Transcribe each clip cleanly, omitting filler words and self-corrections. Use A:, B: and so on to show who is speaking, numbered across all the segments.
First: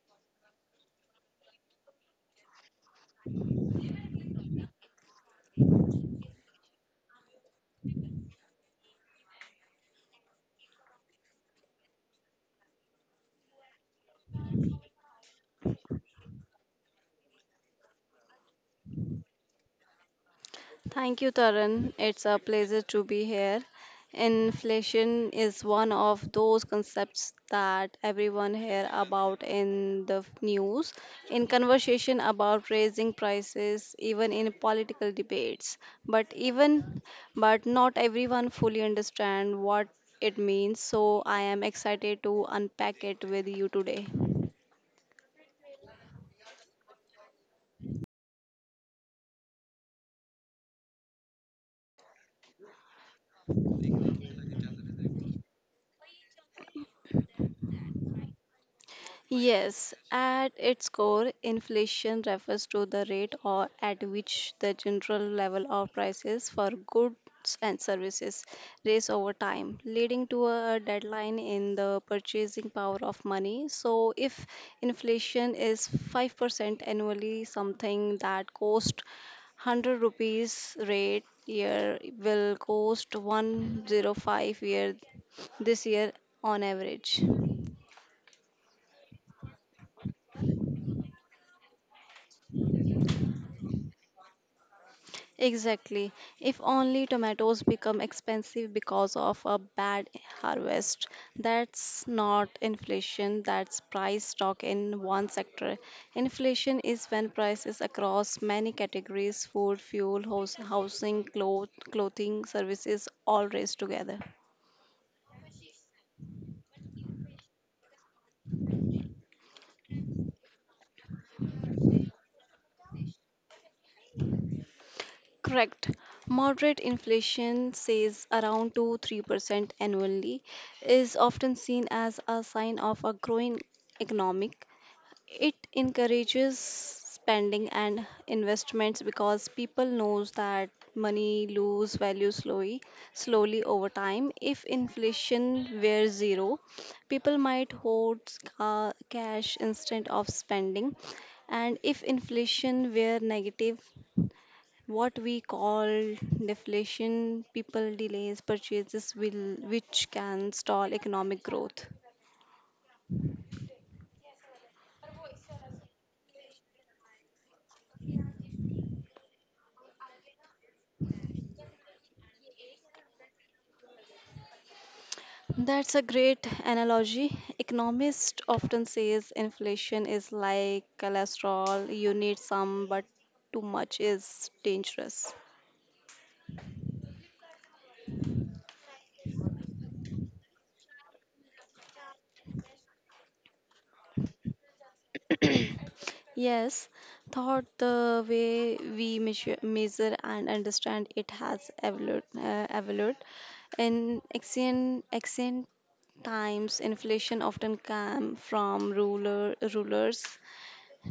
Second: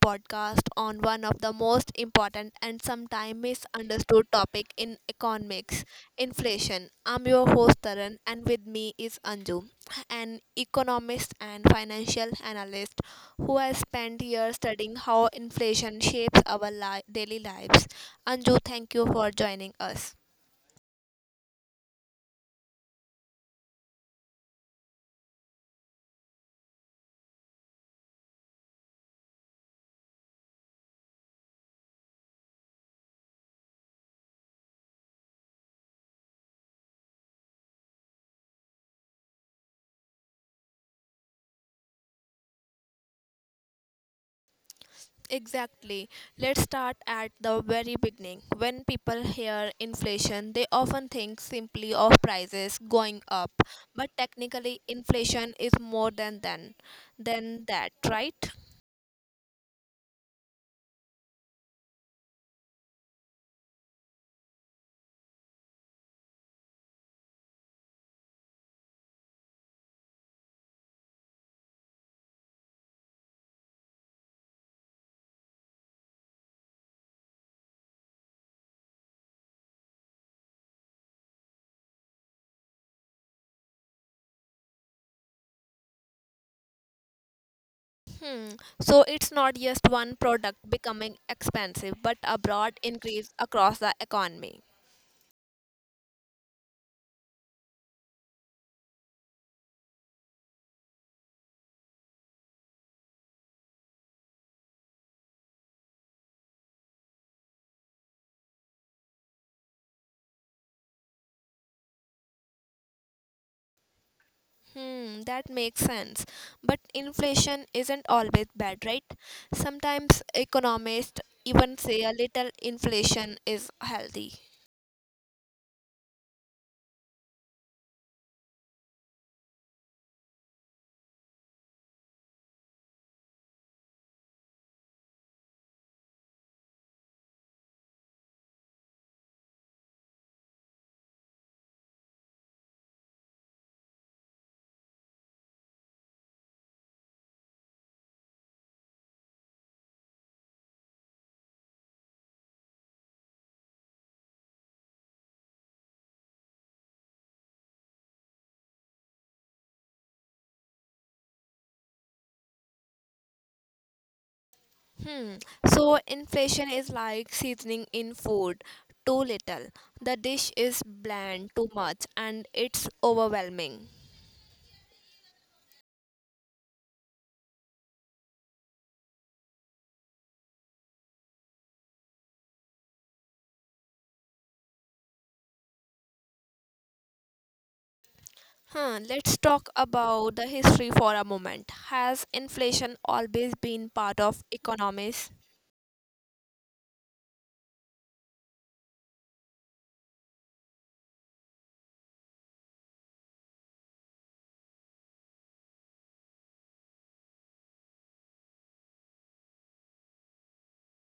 A: podcast on one of the most important and sometimes misunderstood topic in economics, inflation. I'm your host Taran and with me is Anju, an economist and financial analyst who has spent years studying how inflation shapes our daily lives. Anju, thank you for joining us.
B: Thank you, Tarun. It's a pleasure to be here. Inflation is one of those concepts that everyone hear about in the news, in conversation about raising prices, even in political debates. But even but not everyone fully understand what it means, so I am excited to unpack it with you today.
A: Exactly. Let's start at the very beginning. When people hear inflation, they often think simply of prices going up, but technically inflation is more than that, right?
B: Yes, at its core, inflation refers to the rate or at which the general level of prices for goods and services rise over time, leading to a decline in the purchasing power of money. So, if inflation is 5% annually, something that cost 100 rupees rate year will cost 105-year this year on average.
A: Hmm. So it's not just one product becoming expensive, but a broad increase across the economy.
B: Exactly. If only tomatoes become expensive because of a bad harvest, that's not inflation, that's price talk in one sector. Inflation is when prices across many categories food, fuel, housing, clothing, services all raise together.
A: Hmm, that makes sense. But inflation isn't always bad, right? Sometimes economists even say a little inflation is healthy.
B: Correct. Moderate inflation, says around 2 3% annually, is often seen as a sign of a growing economic. It encourages spending and investments because people knows that money lose value slowly over time. If inflation were zero, people might hoard cash instead of spending. And if inflation were negative, what we call deflation, people delays purchases will which can stall economic growth.
A: Hmm. So inflation is like seasoning in food. Too little, the dish is bland; too much and it's overwhelming.
B: That's a great analogy. Economists often says inflation is like cholesterol. You need some, but too much is dangerous.
A: Huh, let's talk about the history for a moment. Has inflation always been part of economies?
B: Yes, thought the way we measure and understand it has evolved. In ancient times, inflation often came from rulers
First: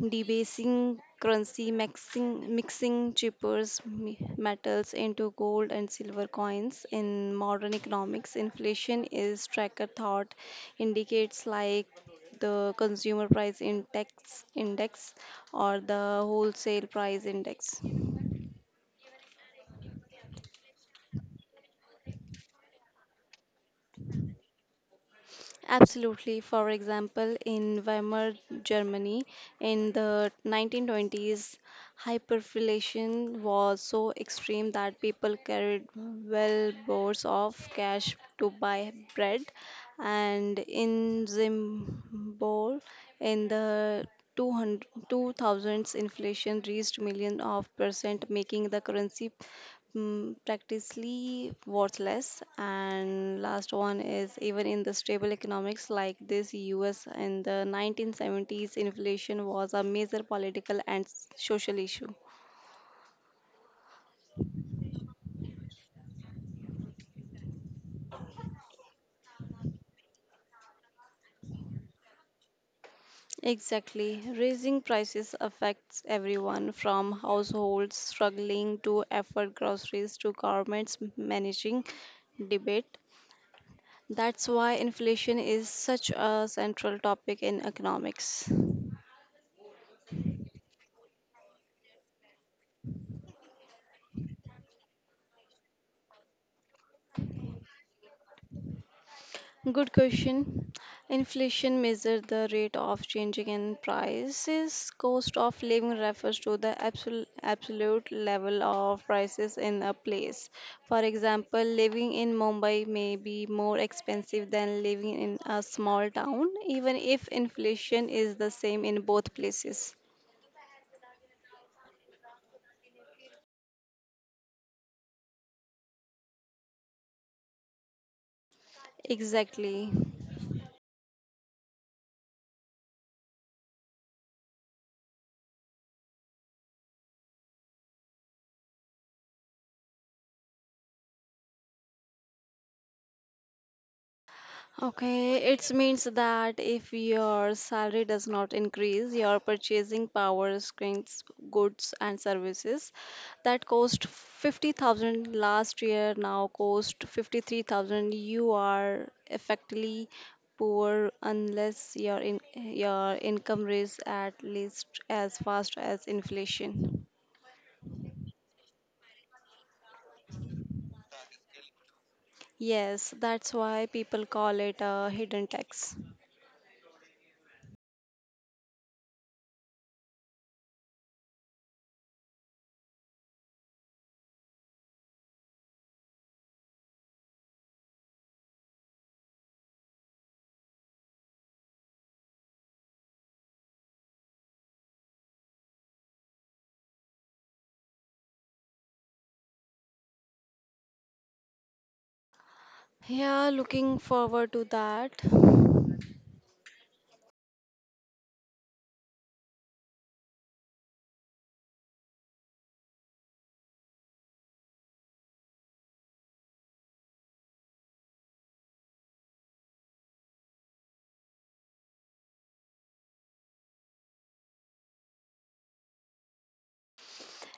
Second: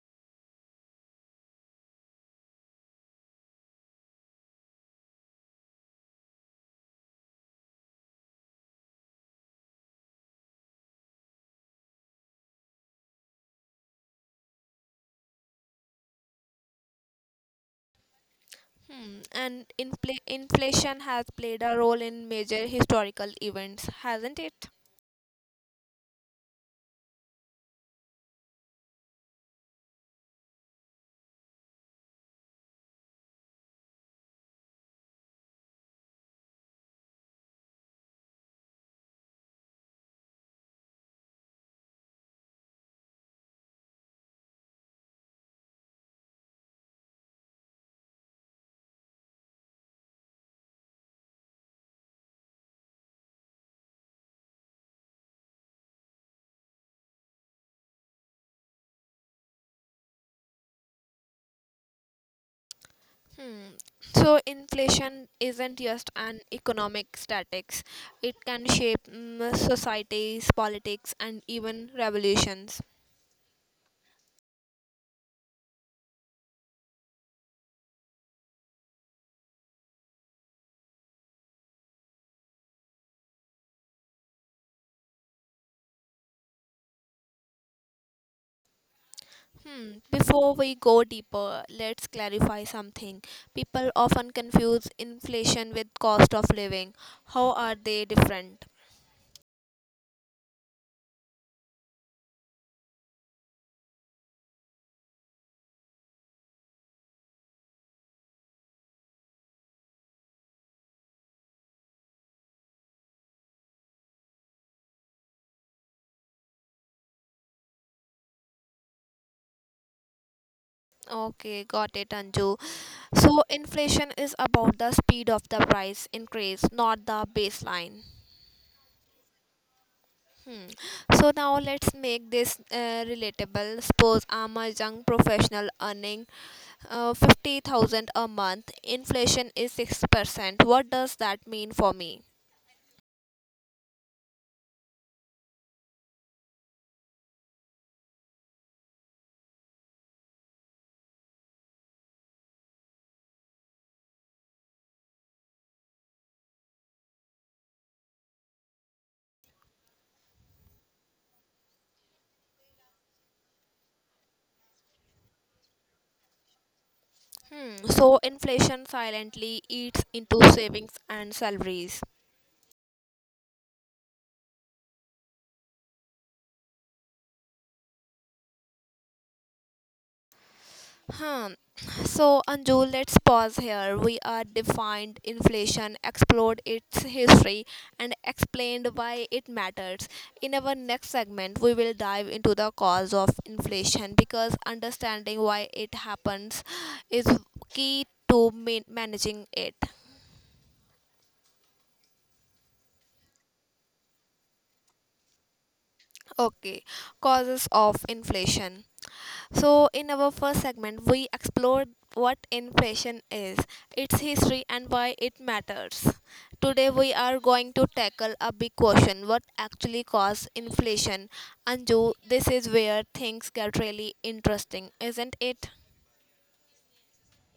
B: debasing currency, mixing cheaper metals into gold and silver coins. In modern economics, inflation is tracker thought indicates like the consumer price index or the wholesale price index.
A: Hmm. And inflation has played a role in major historical events, hasn't it?
B: Absolutely. For example, in Weimar, Germany, in the 1920s, hyperinflation was so extreme that people carried well bores of cash to buy bread. And in Zimbabwe, in the 200, inflation reached million of percent, making the currency practically worthless. And last one is even in the stable economics like this, US in the 1970s, inflation was a major political and social issue.
A: Hmm. So inflation isn't just an economic statics. It can shape societies, politics, and even revolutions.
B: Exactly. Raising prices affects everyone from households struggling to afford groceries to governments managing debate. That's why inflation is such a central topic in economics.
A: Hmm. Before we go deeper, let's clarify something. People often confuse inflation with cost of living. How are they different?
B: Good question. Inflation measures the rate of changing in prices. Cost of living refers to the absolute level of prices in a place. For example, living in Mumbai may be more expensive than living in a small town, even if inflation is the same in both places.
A: Okay, got it, Anju. So inflation is about the speed of the price increase, not the baseline.
B: Exactly.
A: Hmm. So now let's make this relatable. Suppose I'm a young professional earning 50,000 a month. Inflation is 6%. What does that mean for me?
B: Okay, it means that if your salary does not increase, your purchasing power shrinks goods and services that cost 50,000 last year now cost 53,000. You are effectively poor unless your your income rises at least as fast as inflation.
A: Hmm. So inflation silently eats into savings and salaries.
B: Yes, that's why people call it a hidden tax.
A: Hmm. So, Anju, let's pause here. We are defined inflation, explored its history, and explained why it matters. In our next segment, we will dive into the cause of inflation because understanding why it happens is key to managing it.
B: Yeah, looking forward to that.
A: Okay, causes of inflation. So, in our first segment, we explored what inflation is, its history, and why it matters. Today, we are going to tackle a big question: what actually caused inflation? Anju, this is where things get really interesting, isn't it?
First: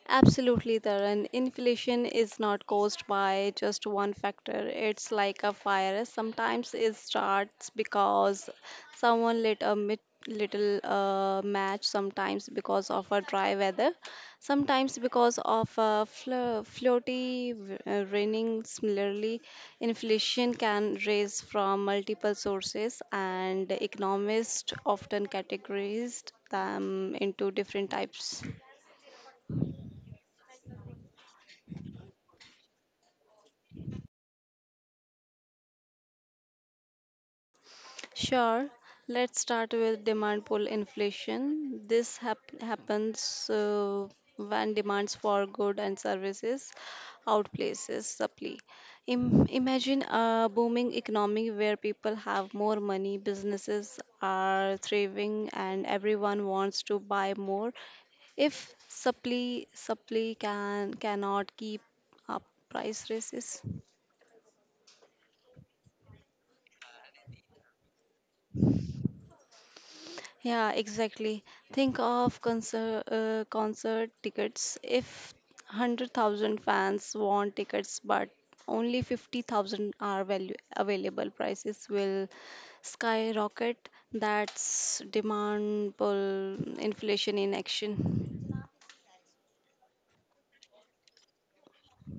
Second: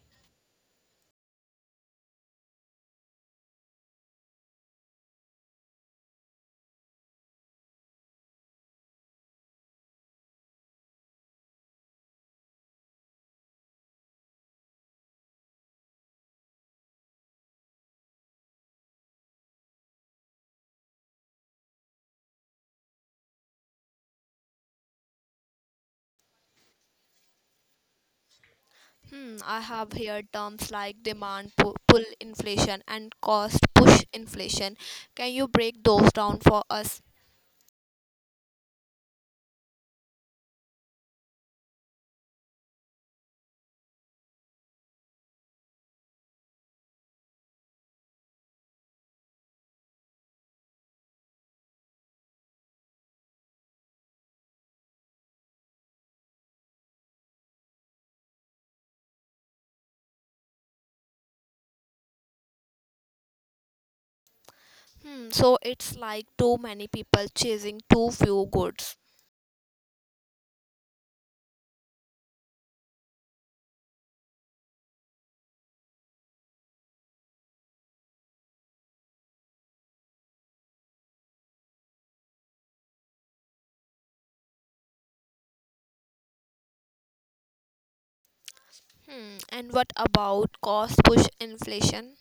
B: Absolutely, Taran. Inflation is not caused by just one factor. It's like a fire. Sometimes it starts because someone lit a little match, sometimes because of a dry weather, sometimes because of a floaty raining. Similarly, inflation can raise from multiple sources, and economists often categorize them into different types.
A: Hmm, I have heard terms like demand pull inflation and cost push inflation. Can you break those down for us?
B: Sure, let's start with demand pull inflation. This happens when demands for goods and services outplaces supply. Imagine a booming economy where people have more money, businesses are thriving, and everyone wants to buy more. If supply cannot keep up price rises.
A: Hmm, so it's like too many people chasing too few goods.
B: Yeah, exactly. Think of concert tickets. If 100,000 fans want tickets but only 50,000 are value available, prices will skyrocket. That's demand pull inflation in action.
A: Hmm. And what about cost push inflation?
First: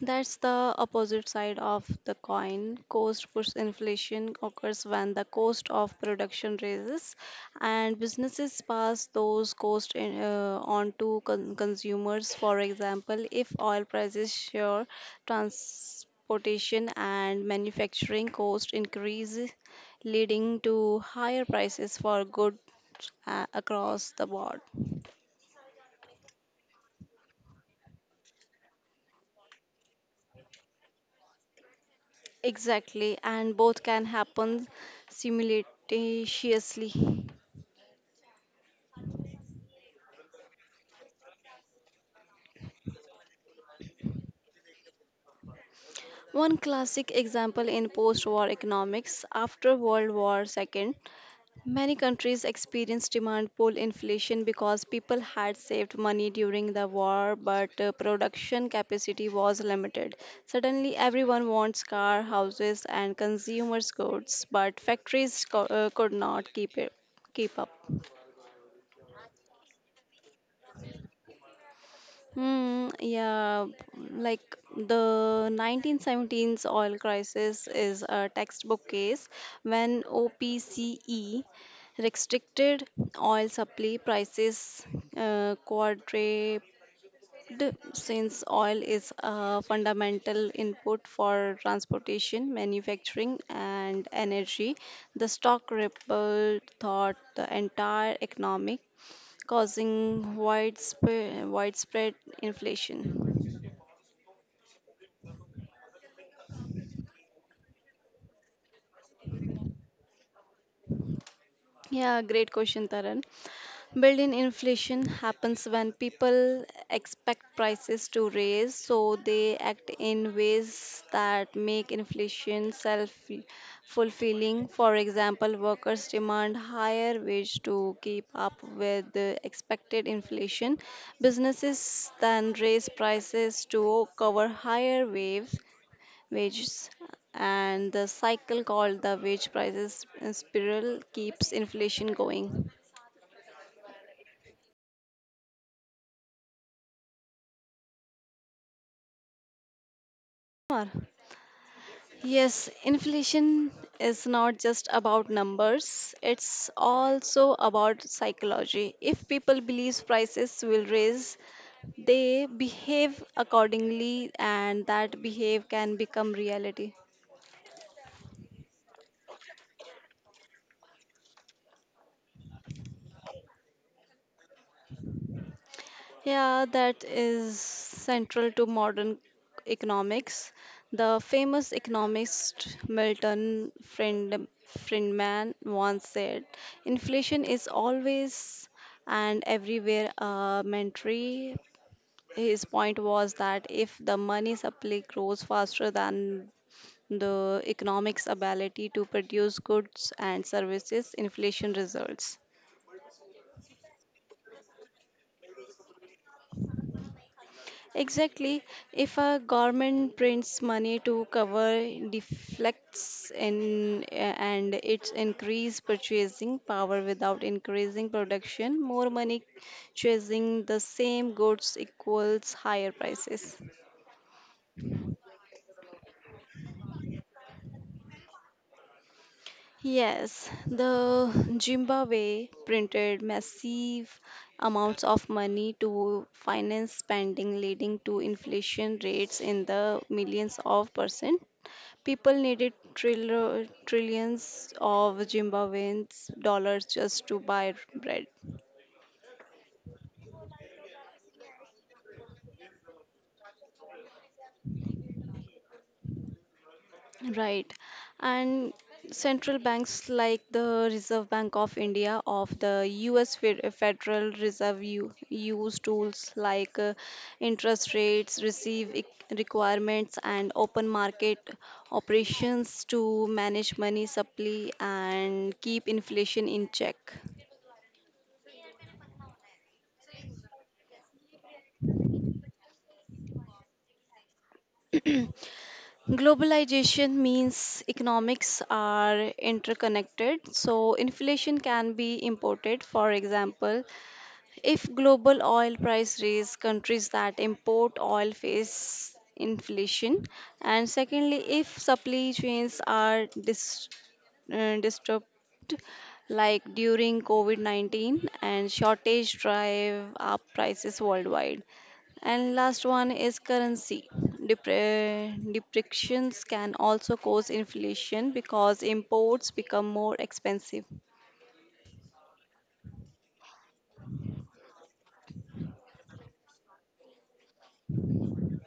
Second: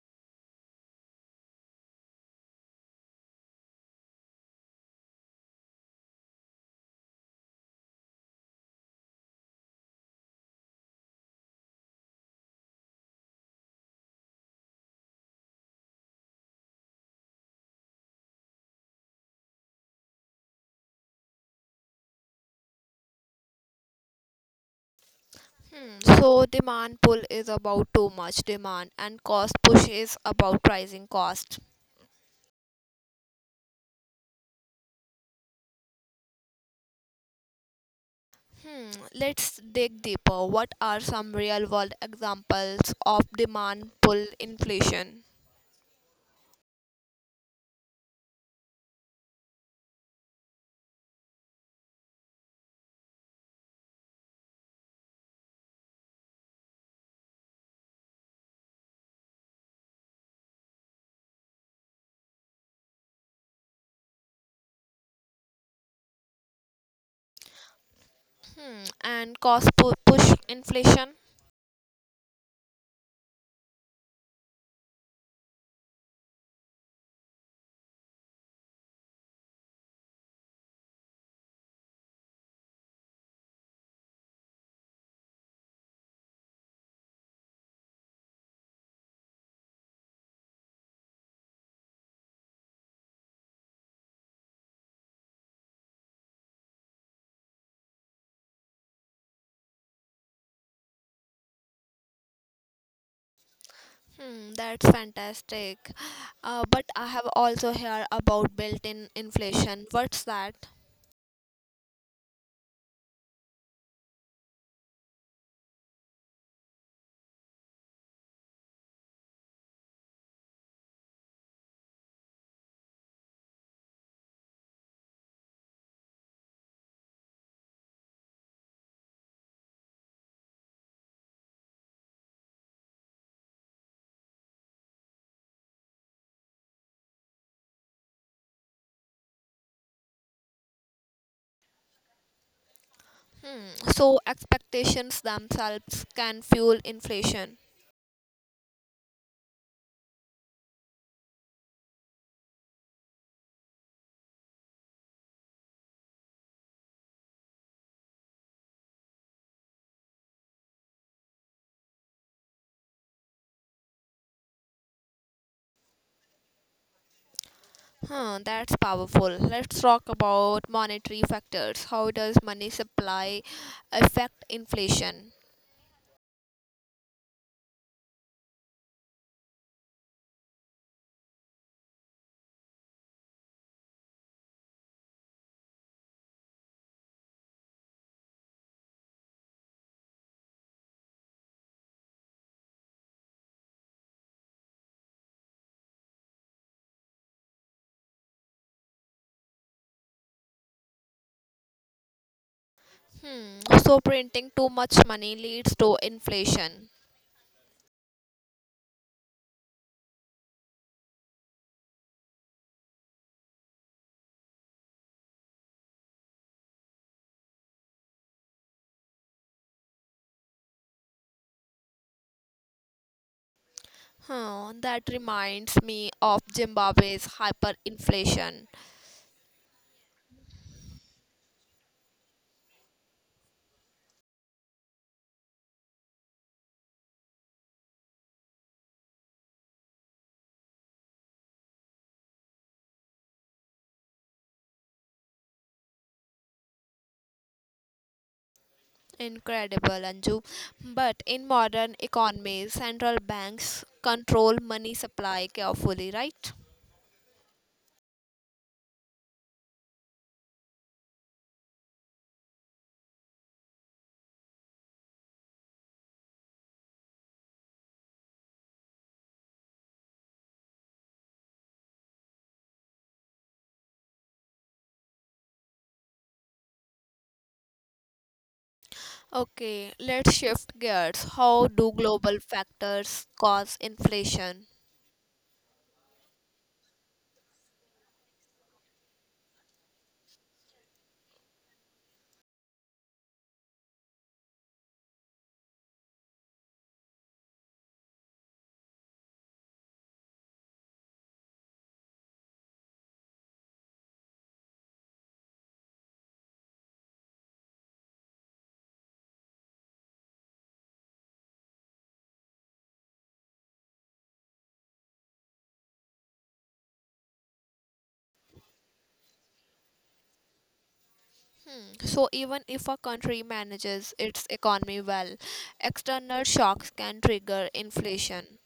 B: That's the opposite side of the coin. Cost push inflation occurs when the cost of production rises, and businesses pass those costs on to consumers. For example, if oil prices soar, transportation and manufacturing costs increase, leading to higher prices for goods across the board.
A: Hmm. So demand pull is about too much demand and cost push is about rising cost.
B: Exactly, and both can happen simultaneously.
A: Hmm. Let's dig deeper. What are some real world examples of demand pull inflation?
B: One classic example in post war economics after World War II, many countries experienced demand pull inflation because people had saved money during the war but production capacity was limited. Suddenly, everyone wants cars, houses, and consumer goods, but factories could not keep up.
A: Hmm. And cost push inflation?
B: Hmm, yeah, like the 1917's oil crisis is a textbook case when OPCE restricted oil supply prices quadrupled since oil is a fundamental input for transportation, manufacturing, and energy. The stock ripple thought the entire economic causing widespread inflation?
A: Hmm, that's fantastic. But I have also heard about built-in inflation. What's that?
B: Yeah, great question, Taran. Built-in inflation happens when people expect prices to rise, so they act in ways that make inflation self-fulfilling. For example, workers demand higher wage to keep up with the expected inflation. Businesses then raise prices to cover higher waves wages, and the cycle called the wage prices spiral keeps inflation going.
A: Hmm. So expectations themselves can fuel inflation.
B: Yes, inflation is not just about numbers, it's also about psychology. If people believe prices will raise, they behave accordingly, and that behave can become reality.
A: Huh, that's powerful. Let's talk about monetary factors. How does money supply affect inflation?
B: Yeah, that is central to modern economics. The famous economist Friedman once said, "Inflation is always and everywhere a mandatory." His point was that if the money supply grows faster than the economic's ability to produce goods and services, inflation results.
A: Hmm. So printing too much money leads to inflation.
B: Exactly. If a government prints money to cover deflects, and it's increase purchasing power without increasing production, more money chasing the same goods equals higher prices.
A: Huh, that reminds me of Zimbabwe's hyperinflation.
B: Yes, the Zimbabwe printed massive amounts of money to finance spending, leading to inflation rates in the millions of percent. People needed trillions of Zimbabweans dollars just to buy bread.
A: Incredible, Anju. But in modern economies, central banks control money supply carefully, right?
B: Right. And central banks like the Reserve Bank of India of the US Federal Reserve use tools like interest rates, requirements, and open market operations to manage money supply and keep inflation in check.
A: Okay, let's shift gears. How do global factors cause inflation?
B: Globalization means economics are interconnected, so inflation can be imported. For example, if global oil price raise, countries that import oil face inflation. And secondly, if supply chains are disrupted, like during COVID 19, and shortage drive up prices worldwide. And last one is currency. Depreciations can also cause inflation because imports become more expensive.
A: Hmm. So, even if a country manages its economy well, external shocks can trigger inflation.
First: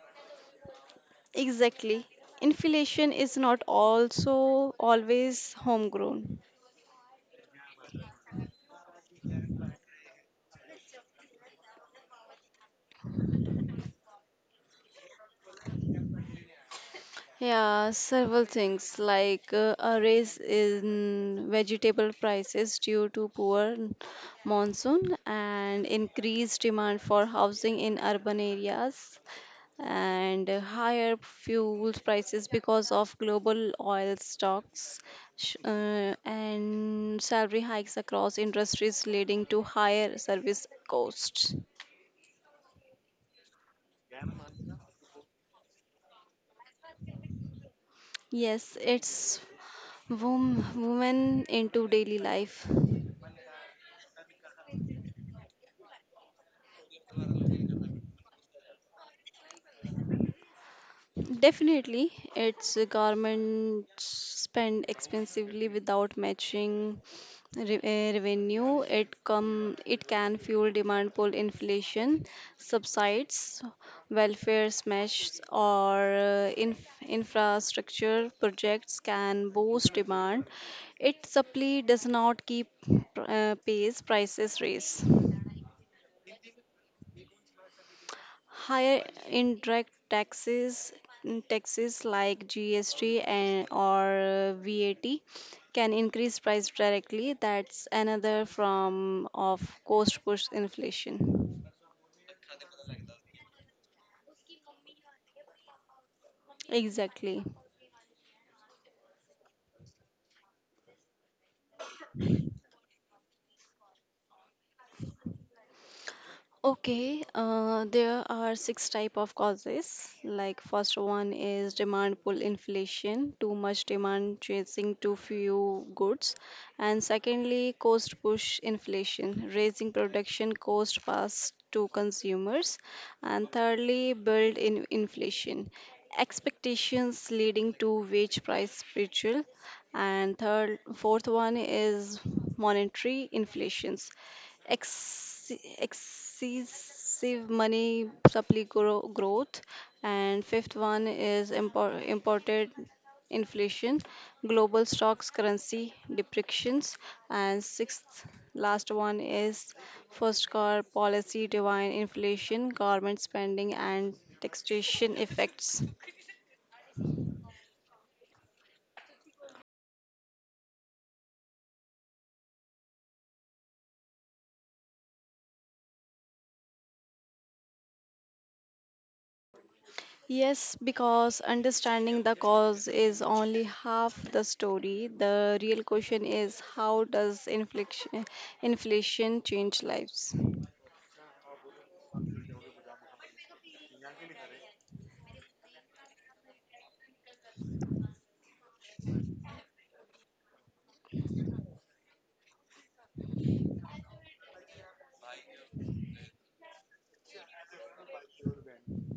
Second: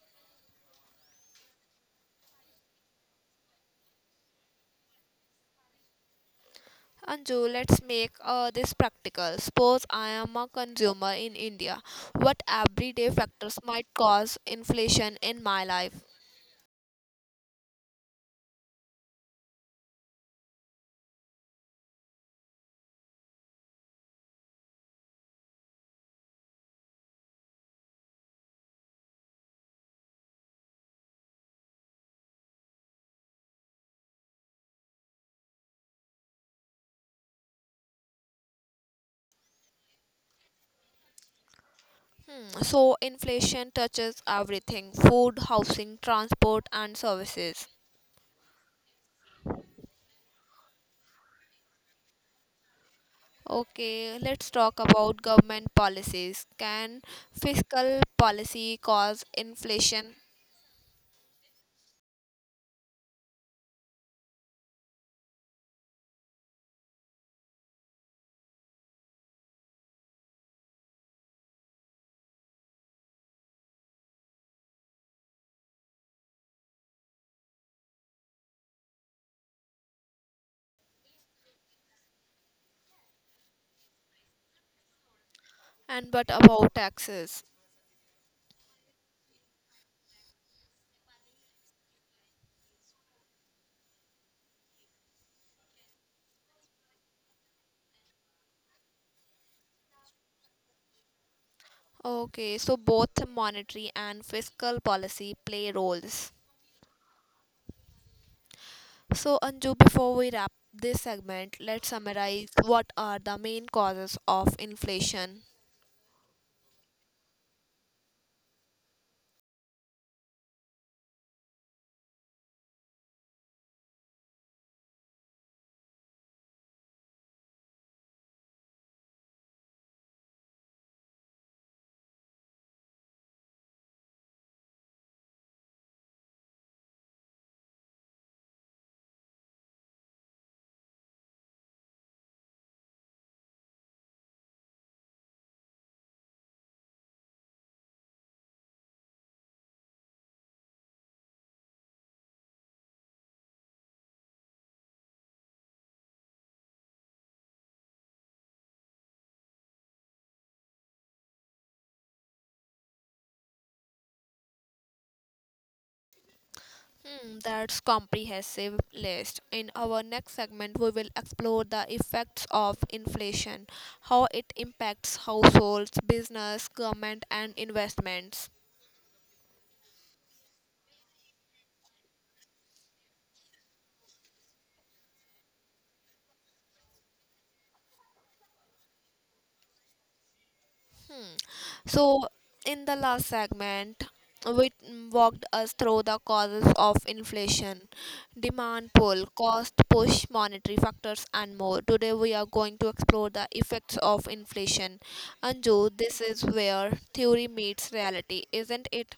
B: Exactly. Inflation is not also always homegrown.
A: Anju, let's make this practical. Suppose I am a consumer in India. What everyday factors might cause inflation in my life?
B: Yeah, several things like a raise in vegetable prices due to poor monsoon, and increased demand for housing in urban areas, and higher fuel prices because of global oil stocks and salary hikes across industries leading to higher service costs.
A: Hmm. So, inflation touches everything: food, housing, transport, and services.
B: Yes, it's women into daily life.
A: Okay, let's talk about government policies. Can fiscal policy cause inflation?
B: Definitely, it's a government spend expensively without matching revenue. It can fuel demand pull inflation, subsides, welfare smash, or infrastructure projects can boost demand. Its supply does not keep pace, prices raise.
A: And what about taxes?
B: Higher indirect taxes, taxes like GST and or VAT can increase price directly. That's another form of cost push inflation.
A: Okay, so both monetary and fiscal policy play roles.
B: Exactly.
A: So, Anju, before we wrap this segment, let's summarize what are the main causes of inflation.
B: Okay, there are six type of causes. Like first one is demand pull inflation, too much demand chasing too few goods, and secondly cost push inflation, raising production cost fast to consumers, and thirdly build in inflation, expectations leading to wage price spiritual, and third fourth one is monetary inflations. Ex- Save money, supply growth, and fifth one is imported inflation, global stocks, currency depreciations, and sixth last one is first car policy, divine inflation, government spending, and taxation effects.
A: Hmm, that's comprehensive list. In our next segment, we will explore the effects of inflation, how it impacts households, business, government, and investments.
B: Yes, because understanding the cause is only half the story. The real question is how does inflation change lives?
A: Hmm. So, in the last segment, we walked us through the causes of inflation, demand pull, cost push, monetary factors, and more. Today, we are going to explore the effects of inflation. Anju, this is where theory meets reality, isn't it?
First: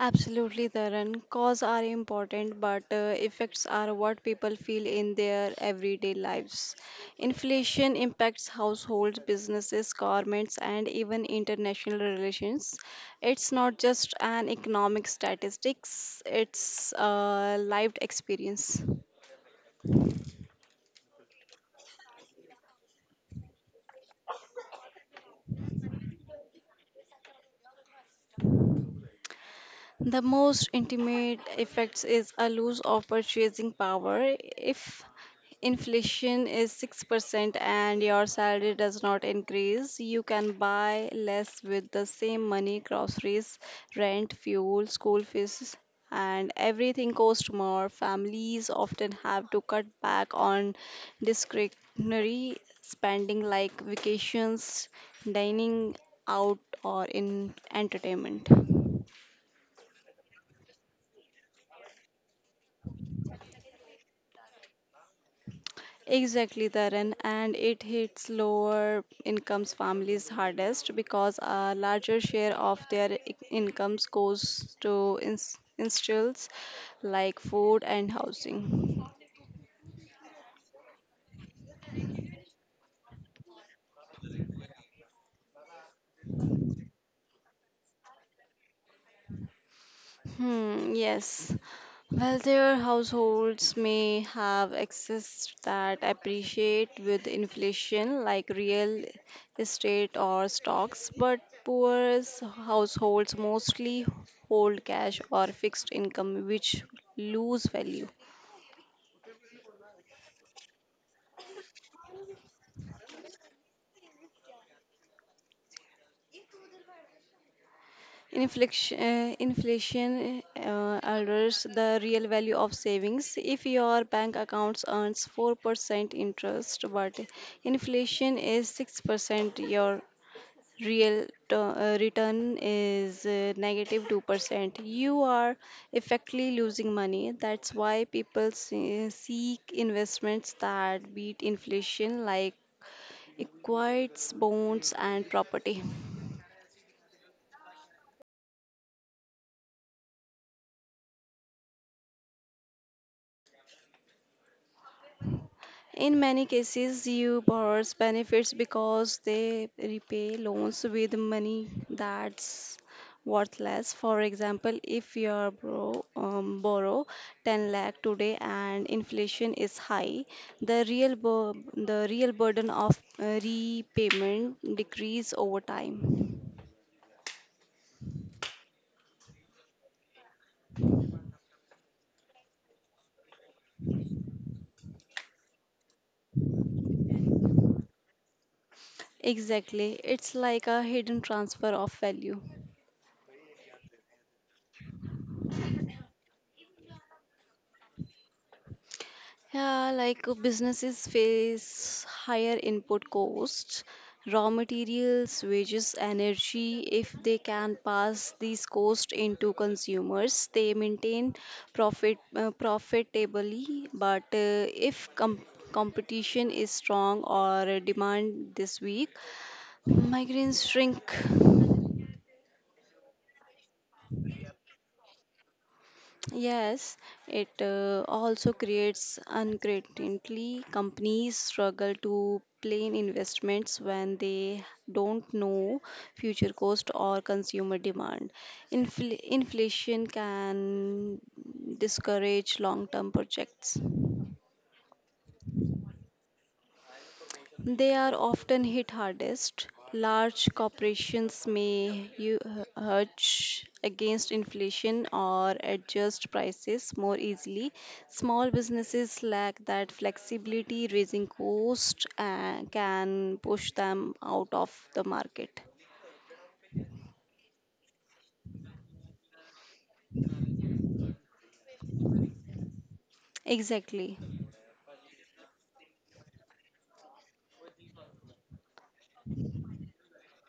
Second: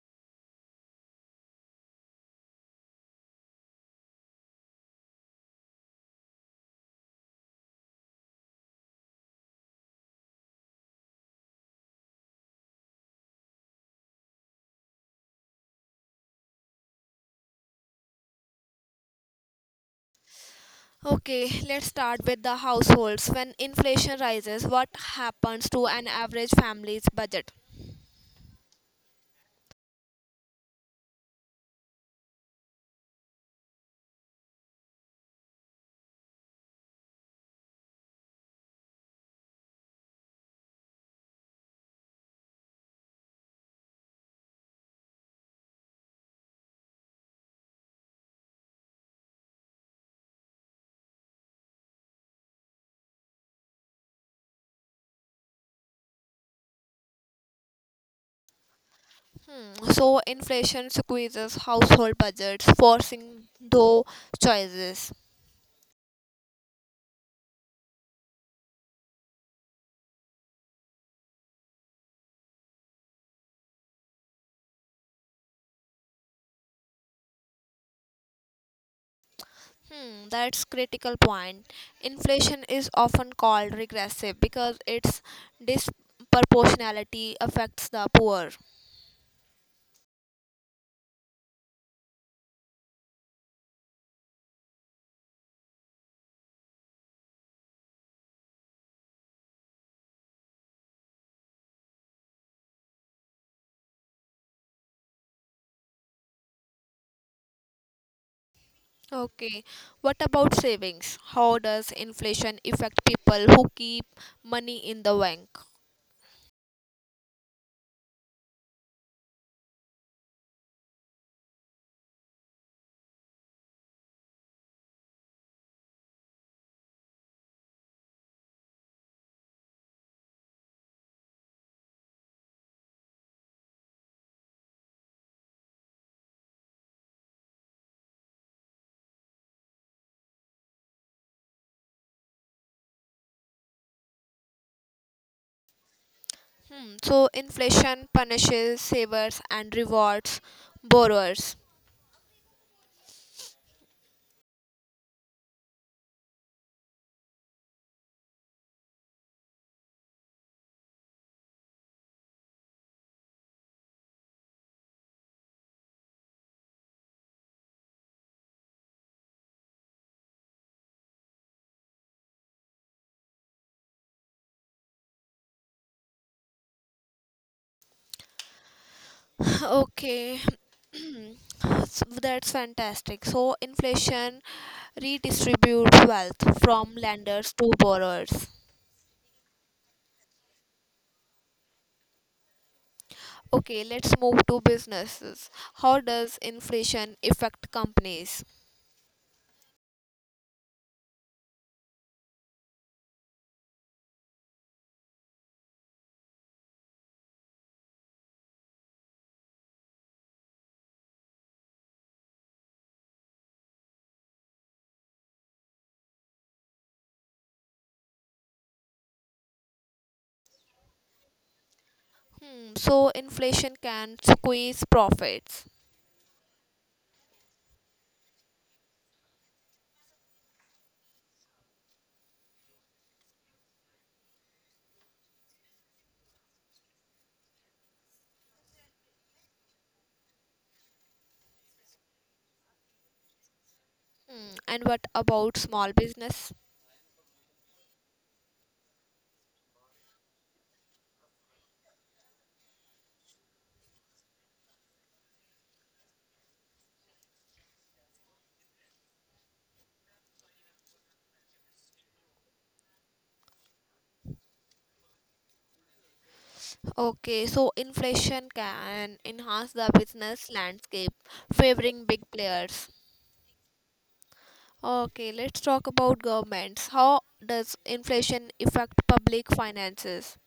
B: Absolutely, Taran. Cause are important, but effects are what people feel in their everyday lives. Inflation impacts households, businesses, governments, and even international relations. It's not just an economic statistics; it's a lived experience.
A: Okay, let's start with the households. When inflation rises, what happens to an average family's budget?
B: The most intimate effects is a loss of purchasing power. If inflation is 6% and your salary does not increase, you can buy less with the same money groceries, rent, fuel, school fees, and everything costs more. Families often have to cut back on discretionary spending like vacations, dining out, or in entertainment.
A: Hmm, so, inflation squeezes household budgets, forcing those choices.
B: Exactly, Taran, and it hits lower incomes families hardest because a larger share of their incomes goes to instincts like food and housing.
A: Hmm, that's critical point. Inflation is often called regressive because its disproportionality affects the poor.
B: Hmm, yes. Wealthier households may have access that appreciate with inflation, like real estate or stocks, but poor households mostly hold cash or fixed income, which lose value.
A: Okay, what about savings? How does inflation affect people who keep money in the bank?
B: Inflation alters the real value of savings. If your bank accounts earns 4% interest, but inflation is 6%, your return is 2%. You are effectively losing money. That's why people seek investments that beat inflation, like equities, bonds, and property.
A: Hmm, so inflation punishes savers and rewards borrowers.
B: In many cases, you borrowers benefits because they repay loans with money that's worthless. For example, if your borrow 10 lakh today and inflation is high, the real bur- the real burden of repayment decrease over time.
A: Okay, so that's fantastic. So inflation redistributes wealth from lenders to borrowers.
B: Exactly, it's like a hidden transfer of value.
A: Okay, let's move to businesses. How does inflation affect companies?
B: Yeah, businesses face higher input costs, raw materials, wages, energy. If they can pass these costs into consumers, they maintain profitably. But if competition is strong or demand this weak, migraines shrink.
A: Hmm, so inflation can squeeze profits.
B: Yes, it also creates uncertainty. Companies struggle to plan investments when they don't know future cost or consumer demand. Inflation can discourage long-term projects.
A: Hmm, and what about small business?
B: They are often hit hardest. Large corporations may hedge against inflation or adjust prices more easily. Small businesses lack that flexibility, raising costs and can push them out of the market.
A: Okay, so inflation can enhance the business landscape, favoring big players.
B: Exactly.
A: Okay, let's talk about governments. How does inflation affect public finances?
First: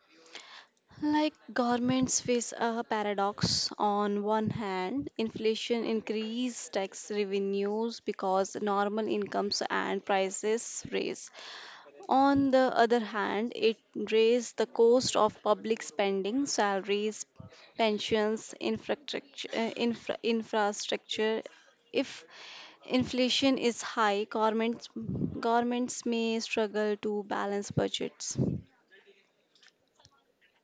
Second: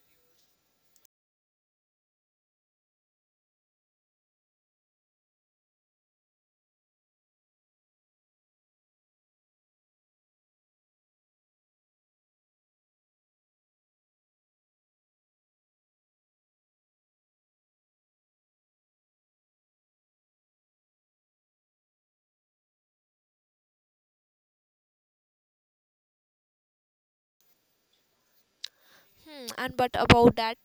B: Like, governments face a paradox. On one hand, inflation increases tax revenues because normal incomes and prices raise. On the other hand, it raised the cost of public spending, salaries, pensions, infrastructure, infrastructure. If inflation is high, governments may struggle to balance budgets.
A: Hmm, and but about that,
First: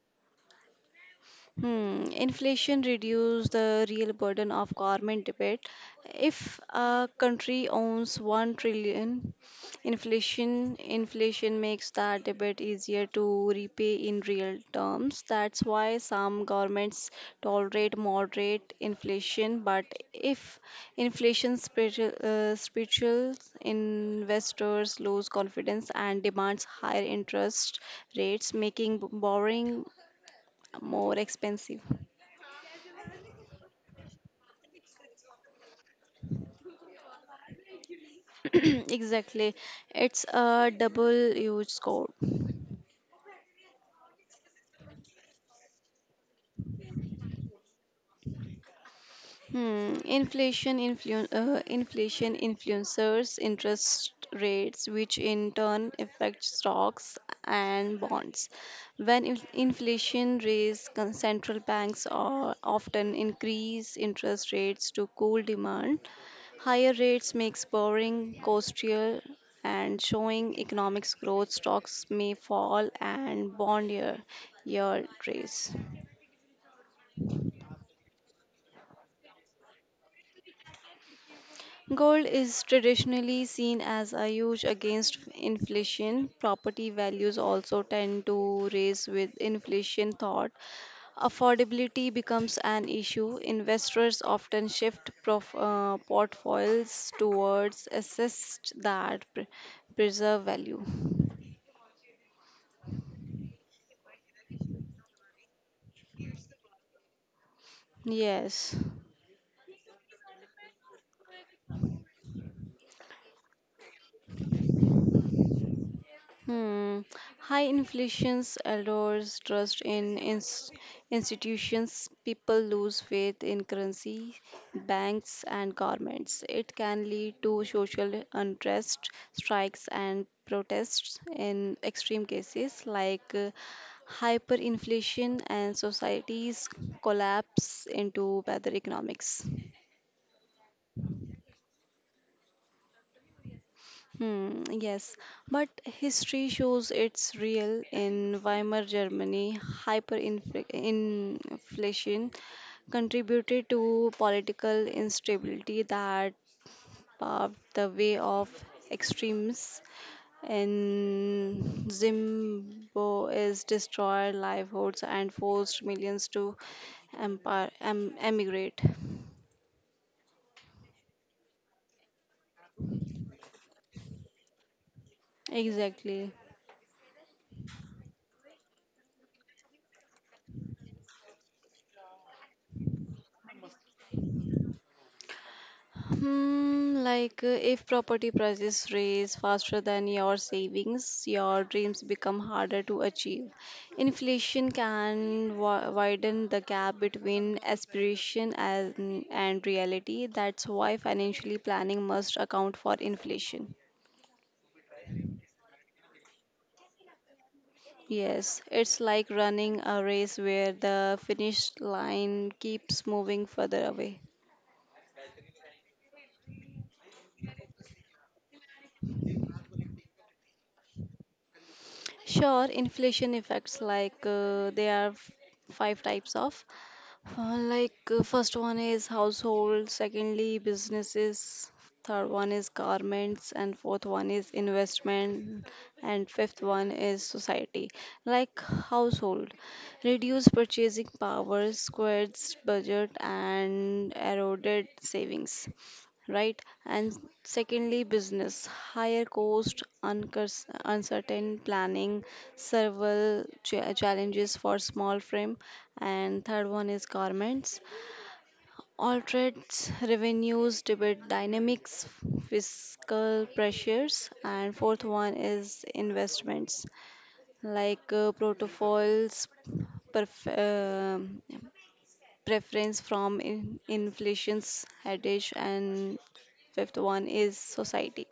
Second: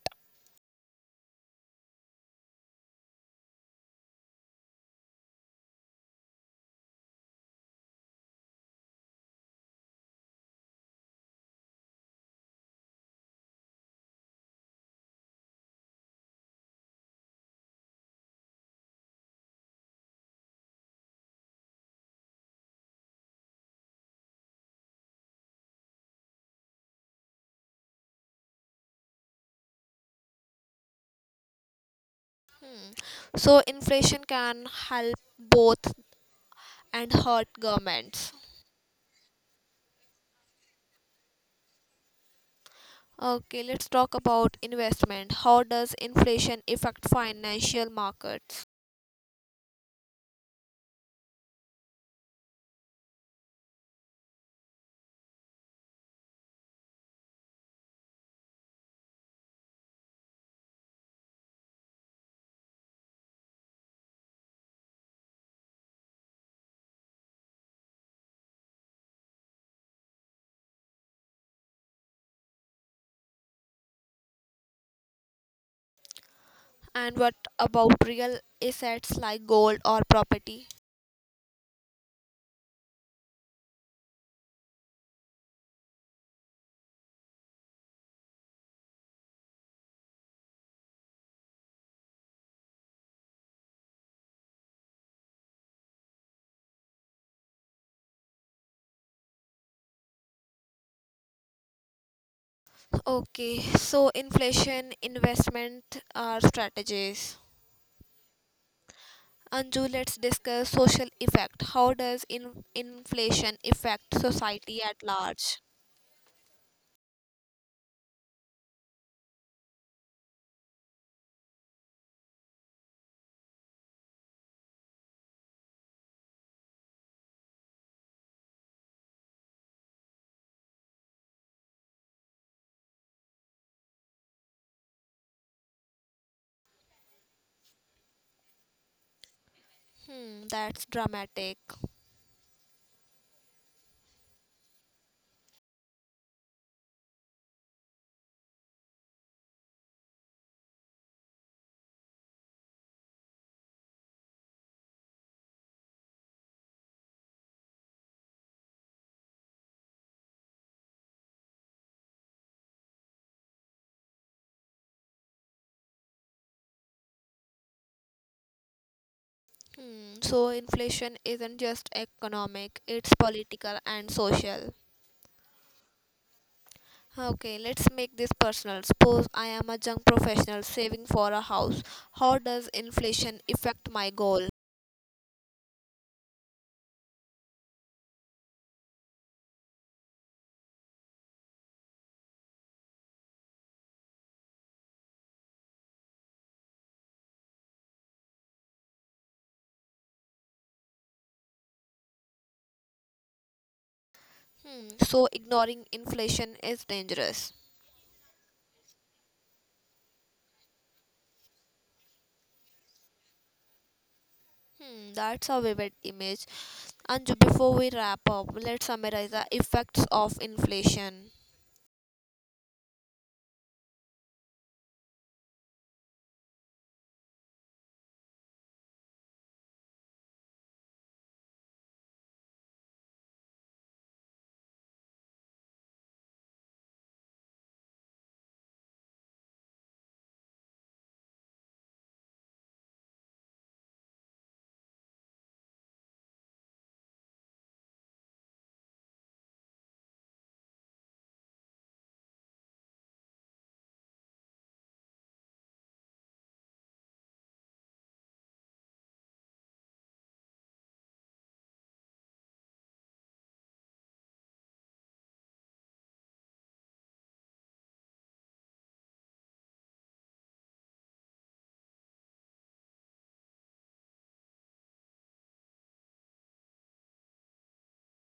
B: Hmm, inflation reduce the real burden of government debt. If a country owns 1 trillion, inflation makes that debt easier to repay in real terms. That's why some governments tolerate moderate inflation. But if inflation spiritual investors lose confidence and demands higher interest rates, making borrowing more expensive.
A: hmm. So inflation can help both and hurt governments.
B: Exactly. It's a double-edged sword.
A: Okay, let's talk about investment. How does inflation affect financial markets?
B: Hmm, inflation influencers interest rates, which in turn affect stocks and bonds. When inflation raises, central banks are often increase interest rates to cool demand. Higher rates makes borrowing costlier and showing economics growth stocks may fall and bond year, raise.
A: And what about real assets like gold or property?
B: Gold is traditionally seen as a huge against inflation. Property values also tend to rise with inflation thought. Affordability becomes an issue. Investors often shift portfolios towards assets that preserve value.
A: Okay, so inflation, investment are strategies.
B: Yes.
A: Anju, let's discuss social effect. How does inflation affect society at large?
B: Hmm. High inflations erodes trust in institutions. People lose faith in currency, banks, and governments. It can lead to social unrest, strikes, and protests in extreme cases like hyperinflation and societies collapse into bad economics.
A: Hmm, that's dramatic.
B: Hmm, yes, but history shows it's real in Weimar Germany. Hyperinflation contributed to political instability that paved the way of extremes. In Zimbabwe is destroyed livelihoods and forced millions to emigrate.
A: Hmm, so inflation isn't just economic, it's political and social.
B: Exactly.
A: Okay, let's make this personal. Suppose I am a young professional saving for a house. How does inflation affect my goal?
B: Hmm, if property prices rise faster than your savings, your dreams become harder to achieve. Inflation can widen the gap between aspiration and reality. That's why financially planning must account for inflation.
A: Hmm, so ignoring inflation is dangerous.
B: Yes, it's like running a race where the finish line keeps moving further away.
A: Hmm, that's a vivid image. And Anju, before we wrap up, let's summarize the effects of inflation.
B: Sure, inflation effects they are five types of. First one is household, secondly businesses, third one is garments, and fourth one is investment, and fifth one is society. Like household, reduce purchasing power, squares budget, and eroded savings, right? And secondly, business, higher cost, uncertain planning, several challenges for small frame, and third one is garments. All trades revenues debate dynamics, fiscal pressures, and fourth one is investments like protocols, perf- um preference from inflation's headache, and fifth one is society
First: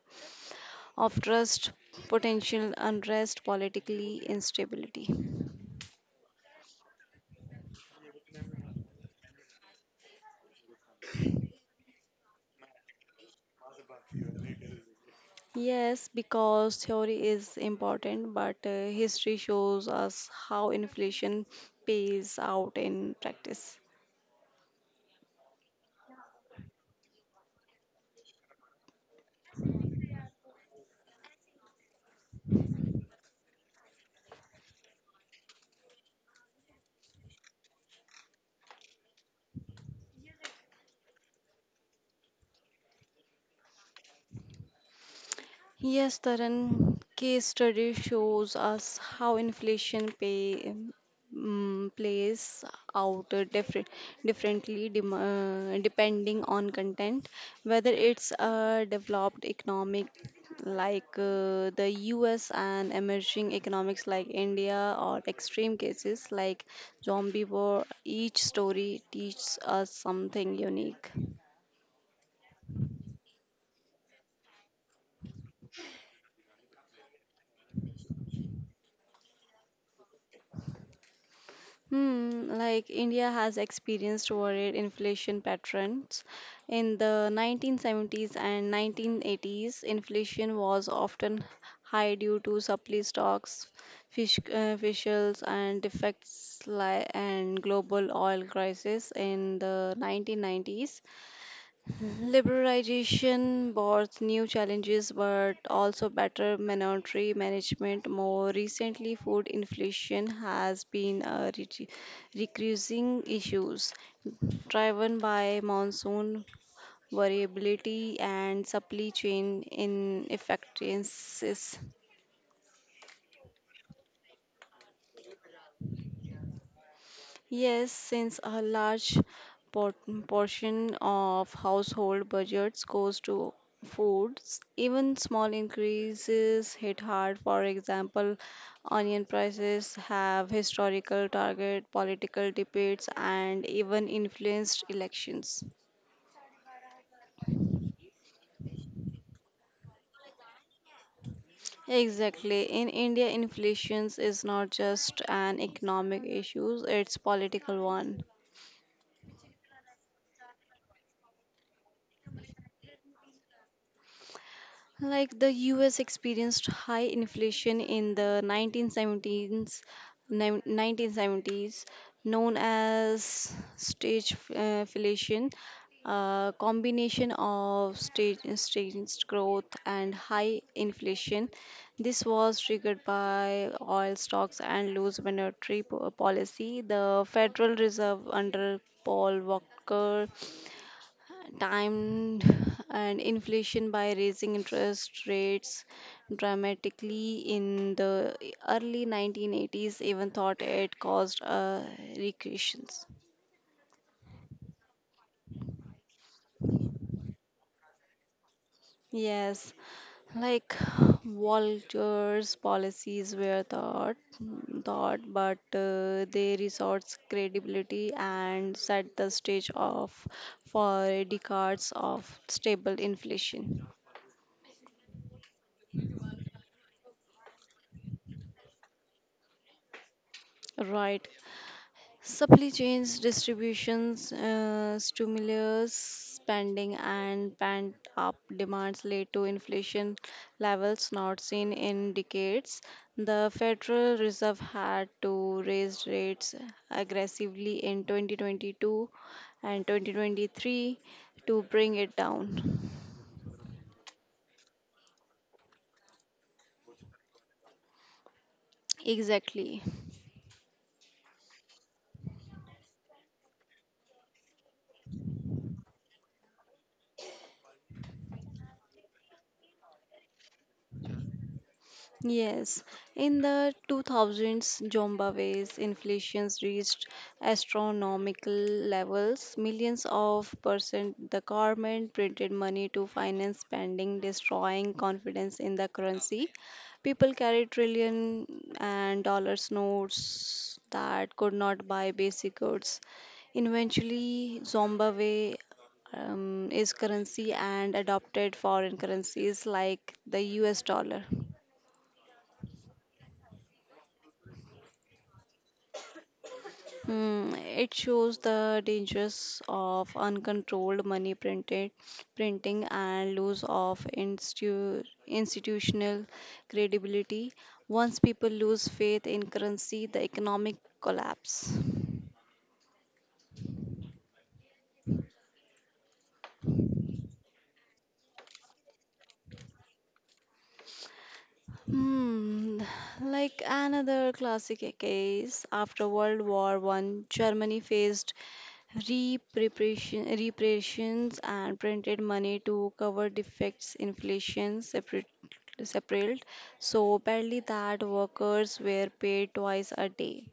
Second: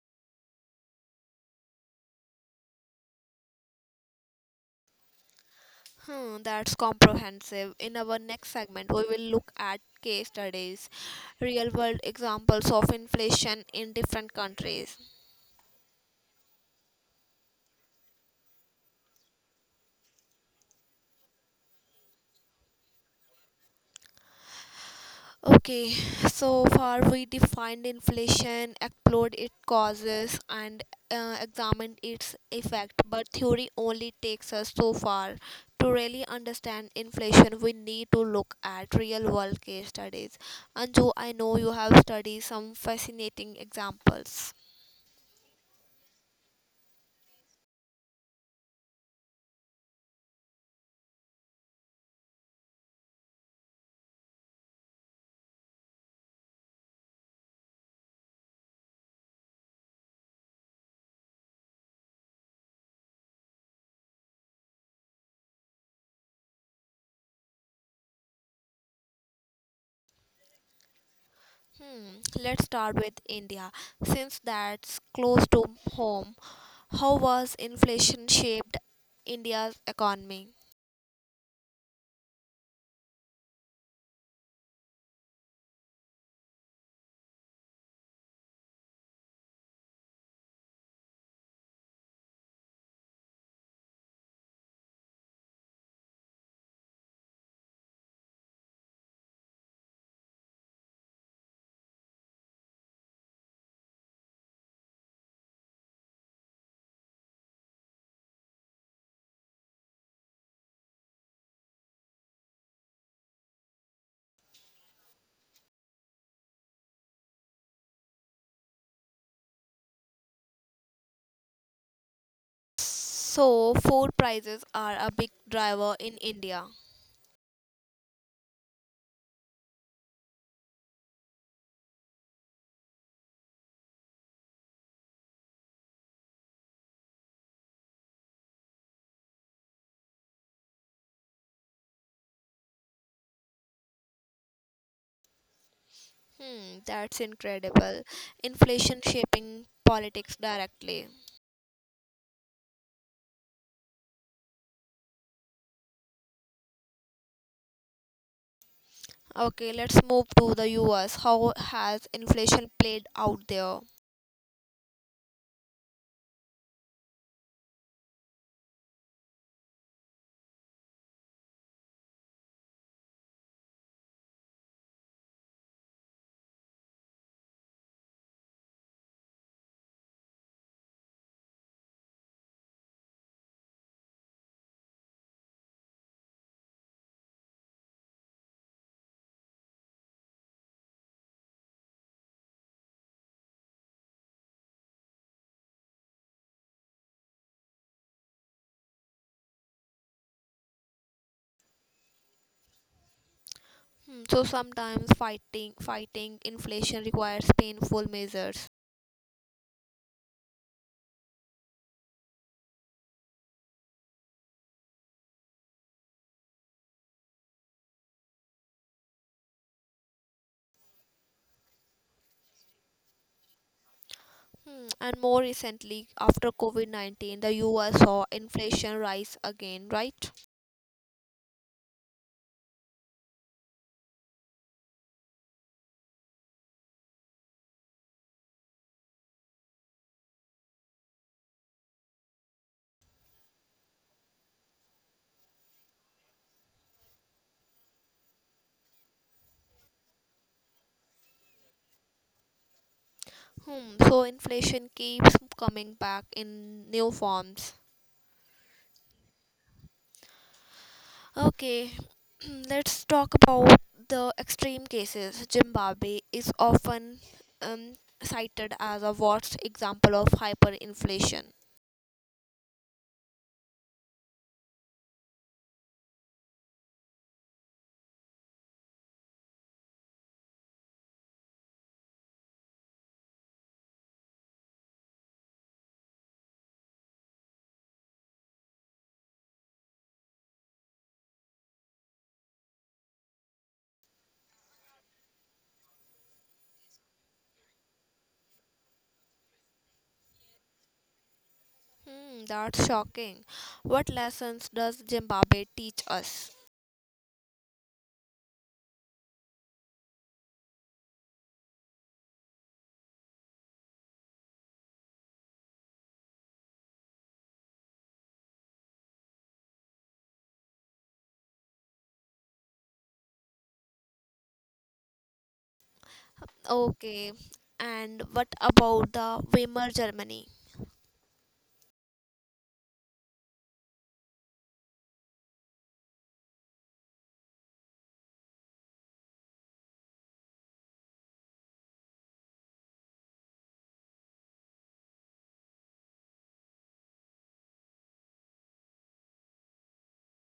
B: of trust, potential unrest, politically instability.
A: Hmm, that's comprehensive. In our next segment, we will look at case studies, real world examples of inflation in different countries.
B: Yes, because theory is important, but history shows us how inflation pays out in practice.
A: Okay, so far we defined inflation, explored its causes, and examined its effect, but theory only takes us so far. To really understand inflation, we need to look at real world case studies. Anju, I know you have studied some fascinating examples.
B: Yes, Taran, case study shows us how inflation plays out differently depending on content, whether it's a developed economic like the US and emerging economics like India or extreme cases like zombie war, each story teaches us something unique.
A: Hmm, let's start with India. Since that's close to home, how was inflation shaped India's economy?
B: Hmm, like India has experienced varied inflation patterns. In the 1970s and 1980s, inflation was often high due to supply stocks, officials, and defects and global oil crisis in the 1990s. Liberalization brought new challenges but also better monetary management. More recently, food inflation has been a recurring issue driven by monsoon variability and supply chain inefficiencies.
A: So, food prices are a big driver in India.
B: Yes, since a large por- portion of household budgets goes to foods, even small increases hit hard. For example, onion prices have historical target, political debates, and even influenced elections.
A: Hmm, that's incredible. Inflation shaping politics directly.
B: Exactly. In India, inflation is not just an economic issue, it's political one.
A: Okay, let's move to the US. How has inflation played out there?
B: Like the US experienced high inflation in the 1970s, known as stage inflation, a combination of staged growth and high inflation. This was triggered by oil stocks and loose monetary policy. The Federal Reserve under Paul Volcker timed and inflation by raising interest rates dramatically in the early 1980s, even thought it caused a recession.
A: Hmm, so sometimes fighting inflation requires painful measures.
B: Yes, like Walter's policies were thought, but they resorts credibility and set the stage of for decades of stable inflation.
A: Hmm, and more recently, after COVID-19, the US saw inflation rise again, right?
B: Right. Supply chains, distributions, stimulus spending, and pent up demands led to inflation levels not seen in decades. The Federal Reserve had to raise rates aggressively in 2022 and 2023 to bring it down.
A: Hmm, so inflation keeps coming back in new forms.
B: Exactly.
A: Okay, let's talk about the extreme cases. Zimbabwe is often um, cited as a worst example of hyperinflation.
B: Yes, in the 2000s, Zimbabwe's inflation reached astronomical levels. Millions of percent the government printed money to finance spending, destroying confidence in the currency. People carried trillion and dollars notes that could not buy basic goods. Eventually, Zimbabwe is currency and adopted foreign currencies like the US dollar.
A: Hmm, that's shocking. What lessons does Zimbabwe teach us?
B: Hmm, it shows the dangers of uncontrolled printing and loss of institutional credibility. Once people lose faith in currency, the economic collapse.
A: Okay, and what about the Weimar Germany?
B: Hmm, like another classic case, after World War I, Germany faced repressions and printed money to cover defects, inflation, separate, so badly that workers were paid twice a day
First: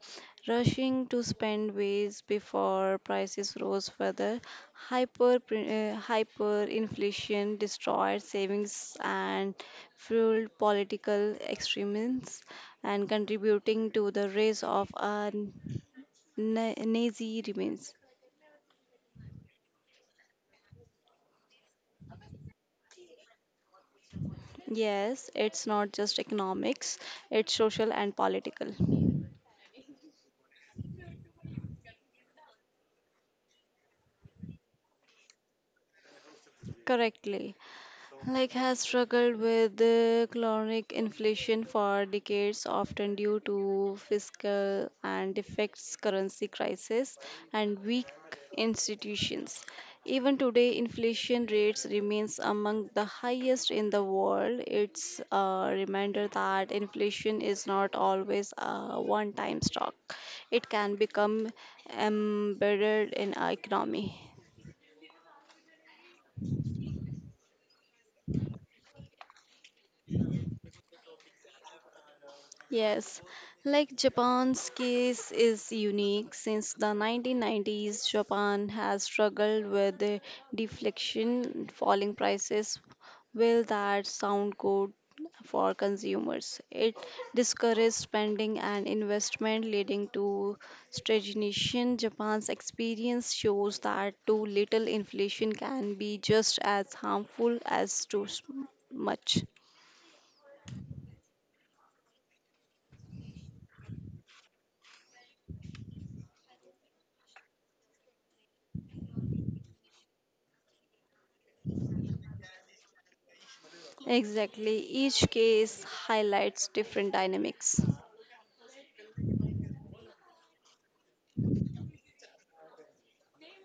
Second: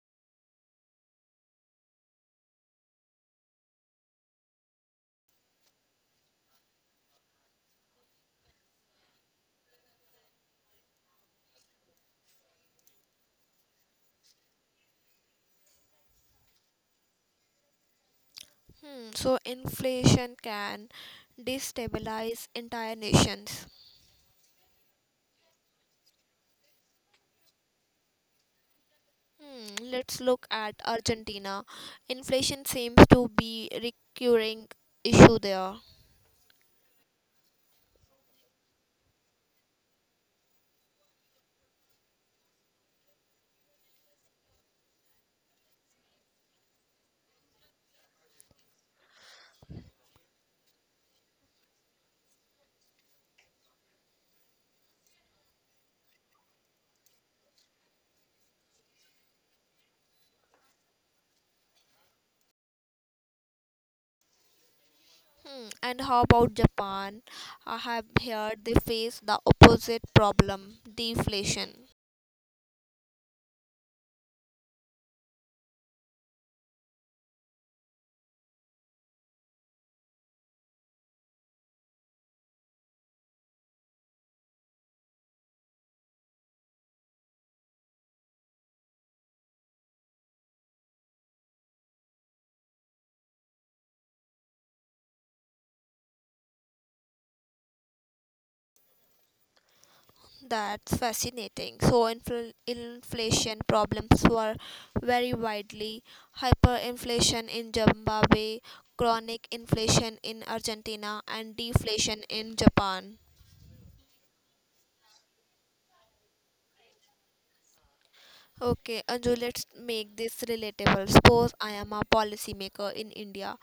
B: rushing to spend ways before prices rose further. Hyperinflation destroyed savings and fueled political extremism and contributing to the rise of Nazi remains.
A: Hmm, so inflation can destabilize entire nations.
B: Yes, it's not just economics, it's social and political.
A: Hmm, let's look at Argentina. Inflation seems to be recurring issue there.
B: Correctly. Like has struggled with the chronic inflation for decades, often due to fiscal and effects currency crisis and weak institutions. Even today inflation rates remains among the highest in the world. It's a reminder that inflation is not always a one time stock. It can become embedded in our economy.
A: Hmm, and how about Japan? I have heard they face the opposite problem, deflation.
B: Yes, like Japan's case is unique. Since the 1990s, Japan has struggled with the deflation, falling prices. Will that sound good for consumers? It discouraged spending and investment, leading to stagnation. Japan's experience shows that too little inflation can be just as harmful as too much.
A: That's fascinating. So inflation problems were very widely. Hyperinflation in Zimbabwe, chronic inflation in Argentina, and deflation in Japan.
B: Exactly. Each case highlights different dynamics.
A: Okay, Anju, let's make this relatable. Suppose I am a policymaker in India.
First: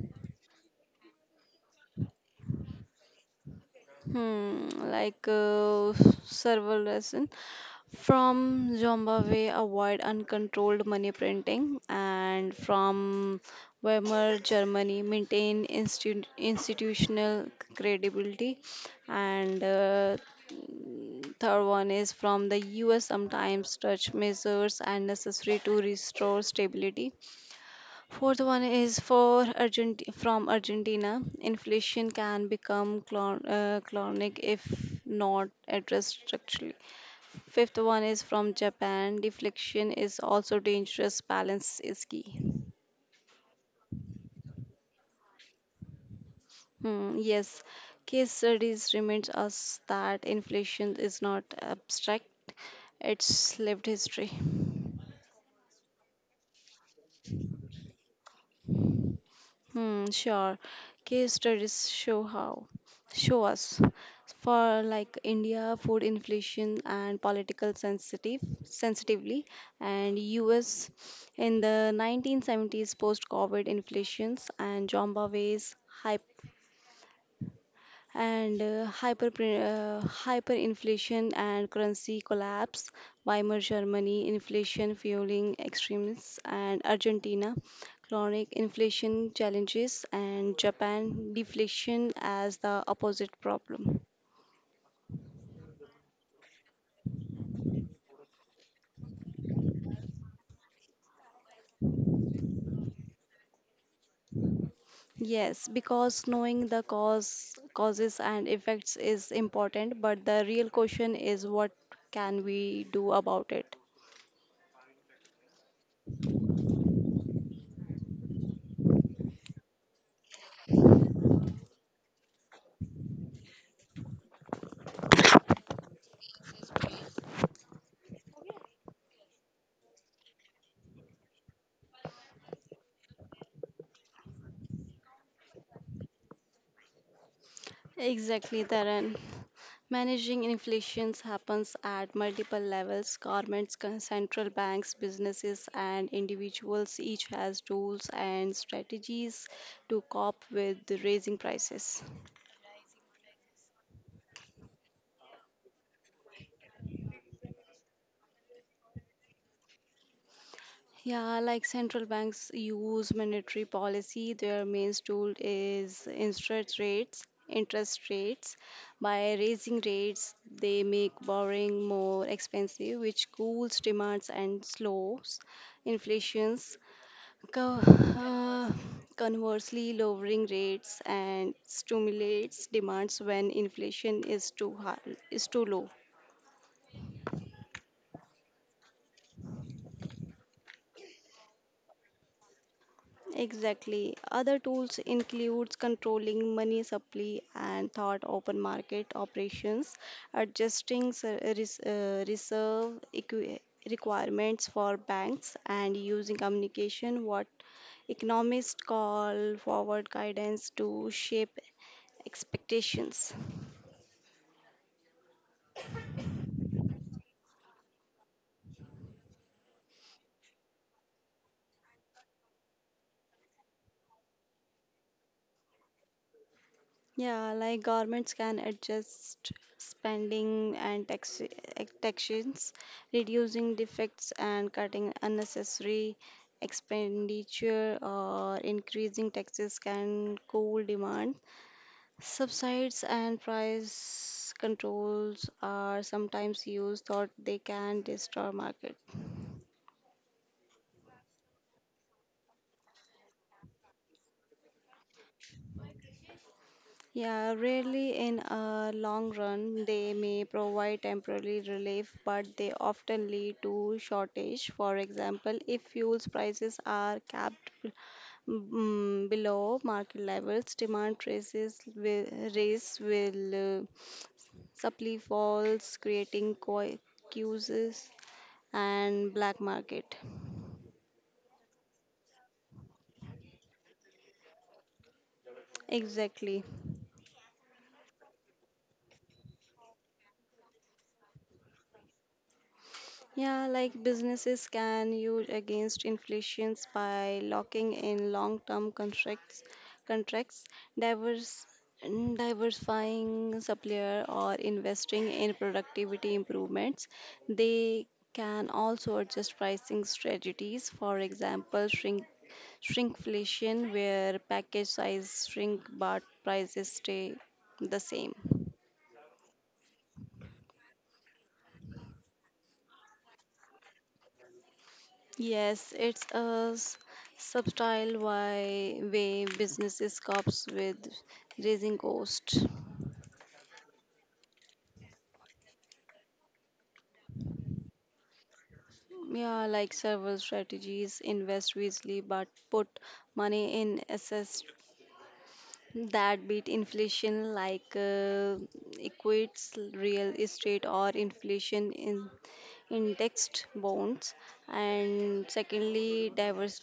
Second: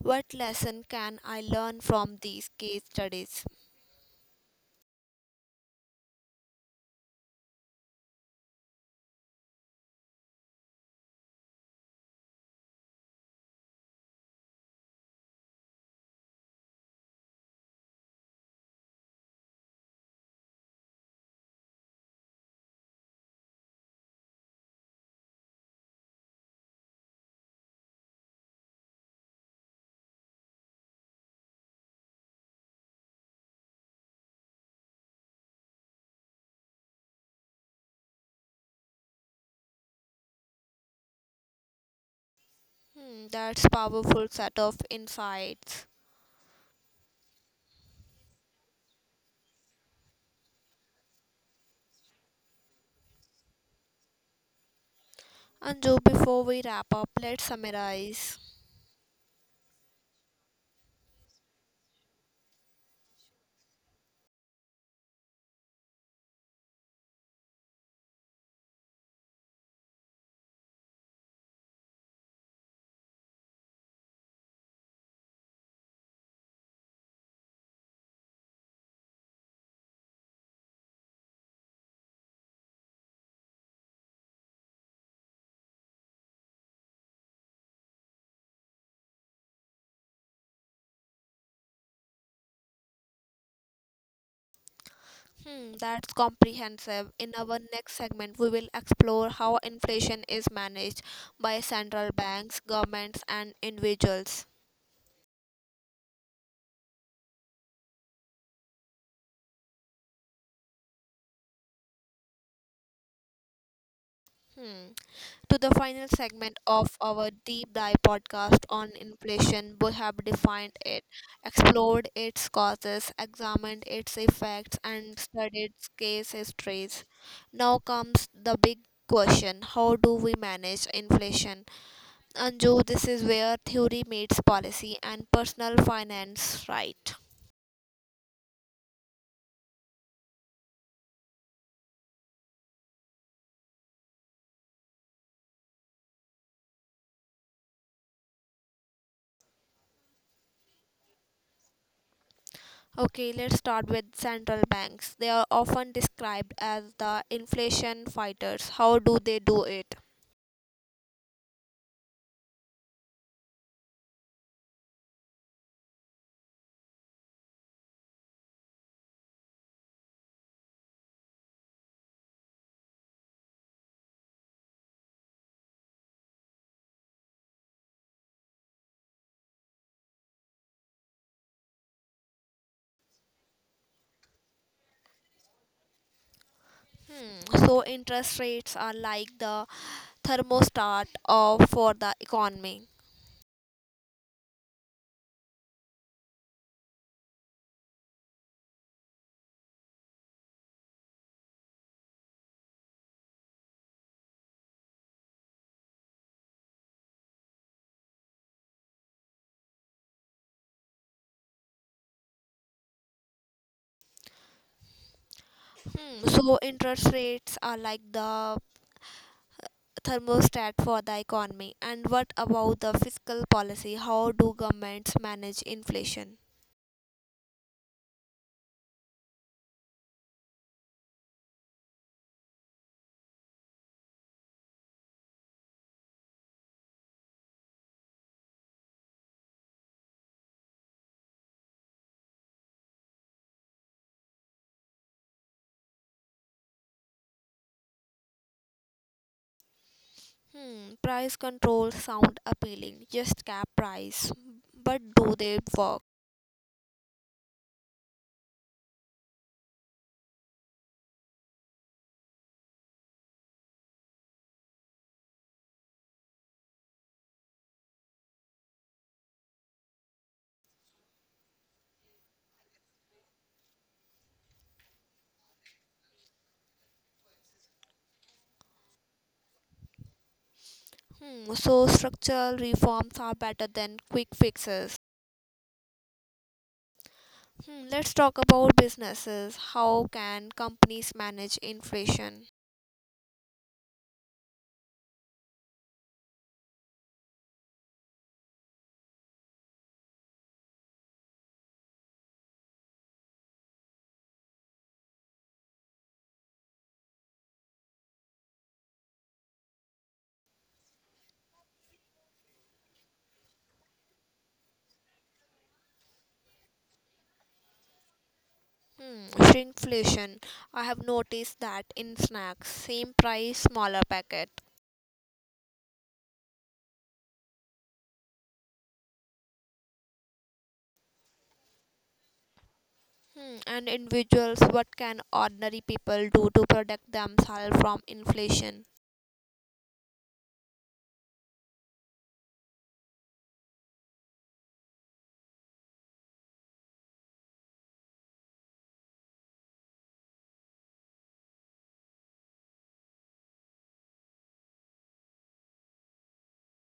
A: What lesson can I learn from these case studies?
B: Hmm, several lesson from Zimbabwe avoid uncontrolled money printing, and from Weimar Germany maintain institutional credibility, and third one is from the U.S. sometimes touch measures and necessary to restore stability. Fourth one is for Argent from Argentina. Inflation can become chronic if not addressed structurally. Fifth one is from Japan. Deflection is also dangerous. Balance is key.
A: Hmm, that's powerful set of insights.
B: Hmm, yes, case studies reminds us that inflation is not abstract; it's lived history.
A: Anju, before we wrap up, let's summarize.
B: Hmm, sure. Case studies show how, Show us. For like India, food inflation and political sensitively, and US in the 1970s post-COVID inflations, and Zimbabwe's and hyperinflation and currency collapse, Weimar Germany, inflation fueling extremists, and Argentina, chronic inflation challenges, and Japan, deflation as the opposite problem.
A: Hmm, that's comprehensive. In our next segment, we will explore how inflation is managed by central banks, governments, and individuals.
B: Yes, because knowing causes and effects is important, but the real question is what can we do about it?
A: Hmm. To the final segment of our deep dive podcast on inflation. We have defined it, explored its causes, examined its effects, and studied its case histories. Now comes the big question: how do we manage inflation? Anju, this is where theory meets policy and personal finance, right?
B: Exactly, Taran. Managing inflation happens at multiple levels, governments, central banks, businesses, and individuals each has tools and strategies to cope with the raising prices.
A: Okay, let's start with central banks. They are often described as the inflation fighters. How do they do it?
B: Yeah, like central banks use monetary policy, their main tool is interest rates. By raising rates, they make borrowing more expensive, which cools demands and slows inflations. Co- uh, Conversely, lowering rates and stimulates demands when inflation is too low.
A: Hmm, so interest rates are like the thermostat of for the economy.
B: Exactly. Other tools includes controlling money supply and thought open market operations, adjusting reserve requirements for banks, and using communication, what economists call forward guidance, to shape expectations.
A: Hmm. So interest rates are like the thermostat for the economy. And what about the fiscal policy? How do governments manage inflation?
B: Yeah, like governments can adjust spending and taxations, reducing defects and cutting unnecessary expenditure or increasing taxes can cool demand. Subsides and price controls are sometimes used thought they can destroy market.
A: Hmm. Price control sound appealing. Just cap price. But do they work?
B: Yeah, rarely in a long run, they may provide temporary relief, but they often lead to shortage. For example, if fuel prices are capped mm, below market levels, race will supply falls, creating queues and black market.
A: Hmm. So structural reforms are better than quick fixes.
B: Exactly.
A: Hmm, let's talk about businesses. How can companies manage inflation?
B: Yeah, like businesses can use against inflations by locking in contracts, divers, diversifying supplier, or investing in productivity improvements. They can also adjust pricing strategies. For example, shrinkflation, where package size shrink but prices stay the same.
A: Hmm, shrinkflation. I have noticed that in snacks, same price, smaller packet.
B: Yes, it's a subtle why way businesses copes with raising costs.
A: Hmm, and individuals, what can ordinary people do to protect themselves from inflation?
B: Yeah, like several strategies, invest wisely but put money in assets that beat inflation like equates real estate or inflation in indexed bonds, and secondly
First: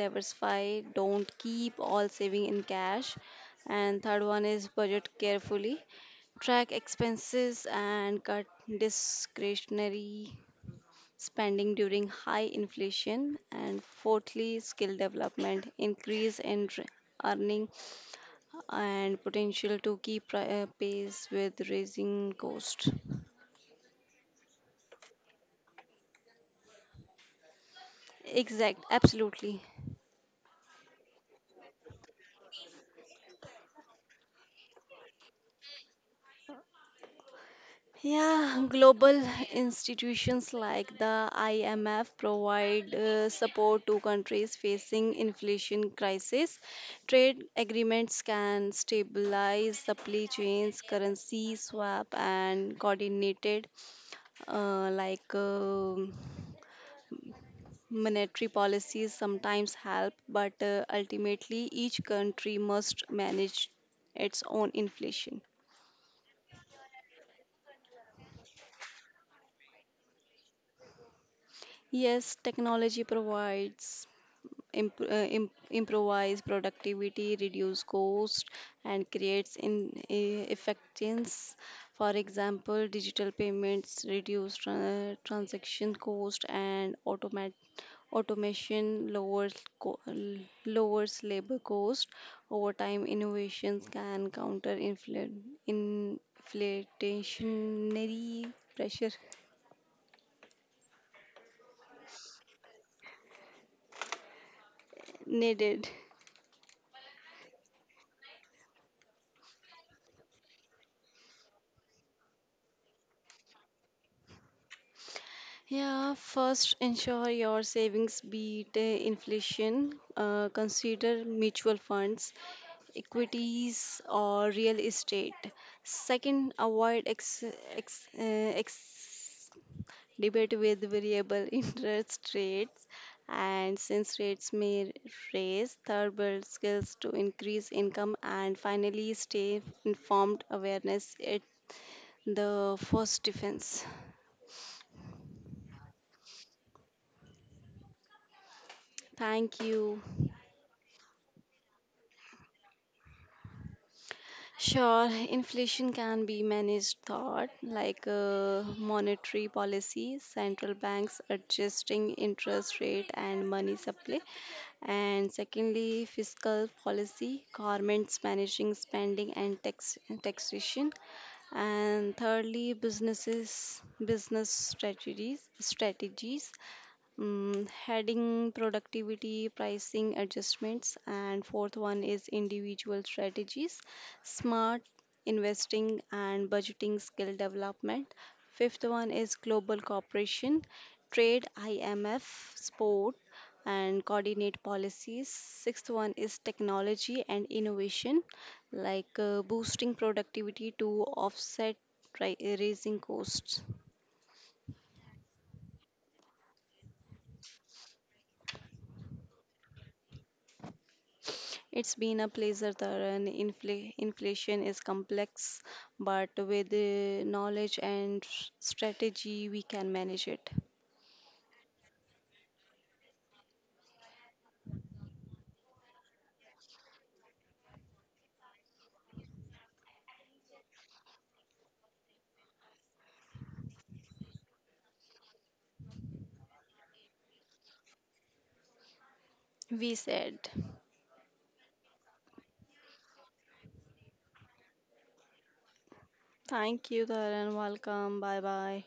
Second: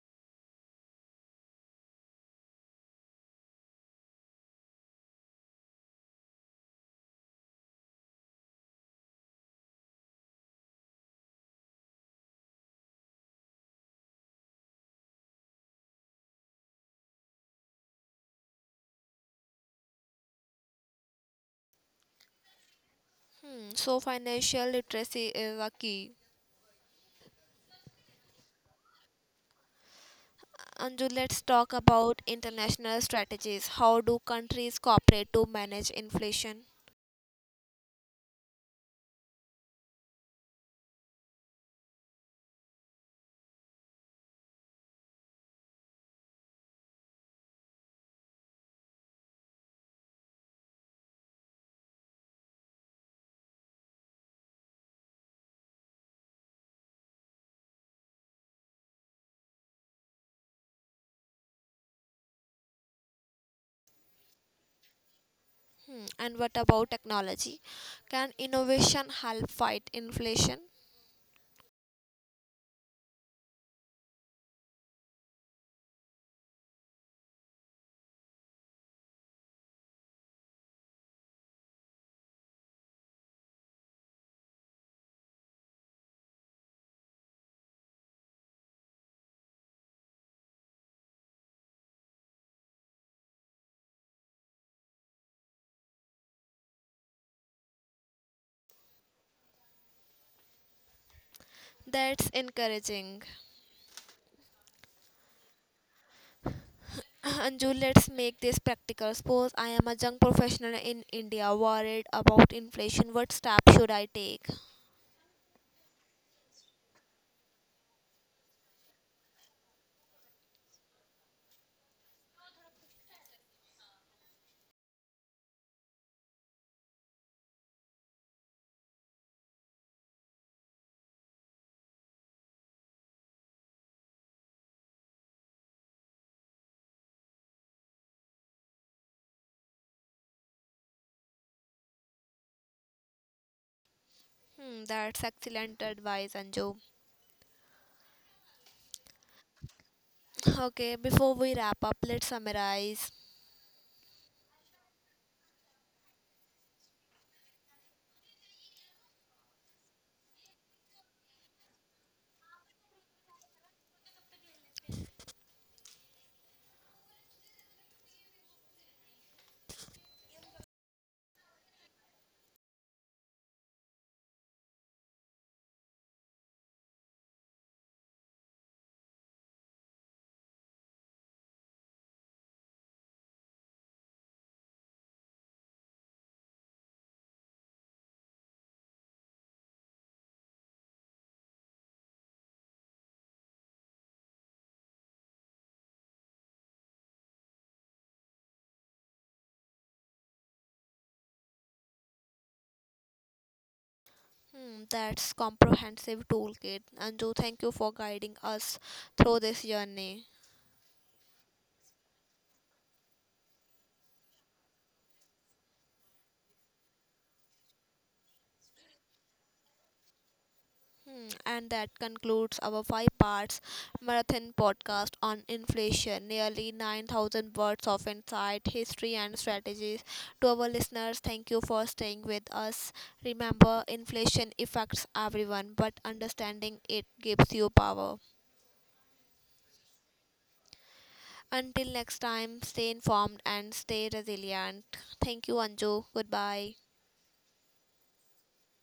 B: diversify, don't keep all saving in cash, and third one is budget carefully, track expenses and cut discretionary spending during high inflation, and fourthly, skill development, increase in earning and potential to keep pace with rising cost.
A: Hmm, so financial literacy is a key.
B: Absolutely.
A: Anju, let's talk about international strategies. How do countries cooperate to manage inflation?
B: Yeah, global institutions like the IMF provide support to countries facing inflation crisis. Trade agreements can stabilize supply chains, currency swap, and coordinated uh, like um monetary policies sometimes help, but ultimately each country must manage its own inflation.
A: Hmm, and what about technology? Can innovation help fight inflation?
B: Yes, technology provides improvise productivity, reduce cost, and creates in effectiveness. For example, digital payments reduce transaction cost and automation lowers co- l- lowers labor cost. Over time, innovations can counter inflationary pressure
A: That's encouraging.
B: needed.
A: Anju, let's make this practical. Suppose I am a young professional in India, worried about inflation. What step should I take?
B: Yeah, first ensure your savings beat inflation. Consider mutual funds, equities, or real estate. Second, avoid ex, ex, ex debate with variable interest rates. And since rates may raise, third, build skills to increase income. And finally, stay informed awareness at the first defense.
A: Hmm, that's excellent advice, Anju.
B: Thank you.
A: Okay, before we wrap up, let's summarize.
B: Sure, inflation can be managed thought like monetary policy, central banks adjusting interest rate and money supply, and secondly, fiscal policy, governments managing spending and taxation, and thirdly business strategies mm, heading productivity pricing adjustments, and fourth one is individual strategies, smart investing and budgeting skill development, fifth one is global cooperation, trade IMF sport and coordinate policies, sixth one is technology and innovation like boosting productivity to offset raising costs.
A: Hmm, that's comprehensive toolkit. Anju, thank you for guiding us through this journey.
B: It's been a pleasure, Taran. Inflation is complex, but with knowledge and strategy, we can manage it.
A: Hmm, and that concludes our five parts marathon podcast on inflation. Nearly 9,000 words of insight, history, and strategies. To our listeners, thank you for staying with us. Remember, inflation affects everyone, but understanding it gives you power.
B: We said.
A: Until next time, stay informed and stay resilient. Thank you, Anju. Goodbye.
B: Thank you, Taran. Welcome. Bye bye.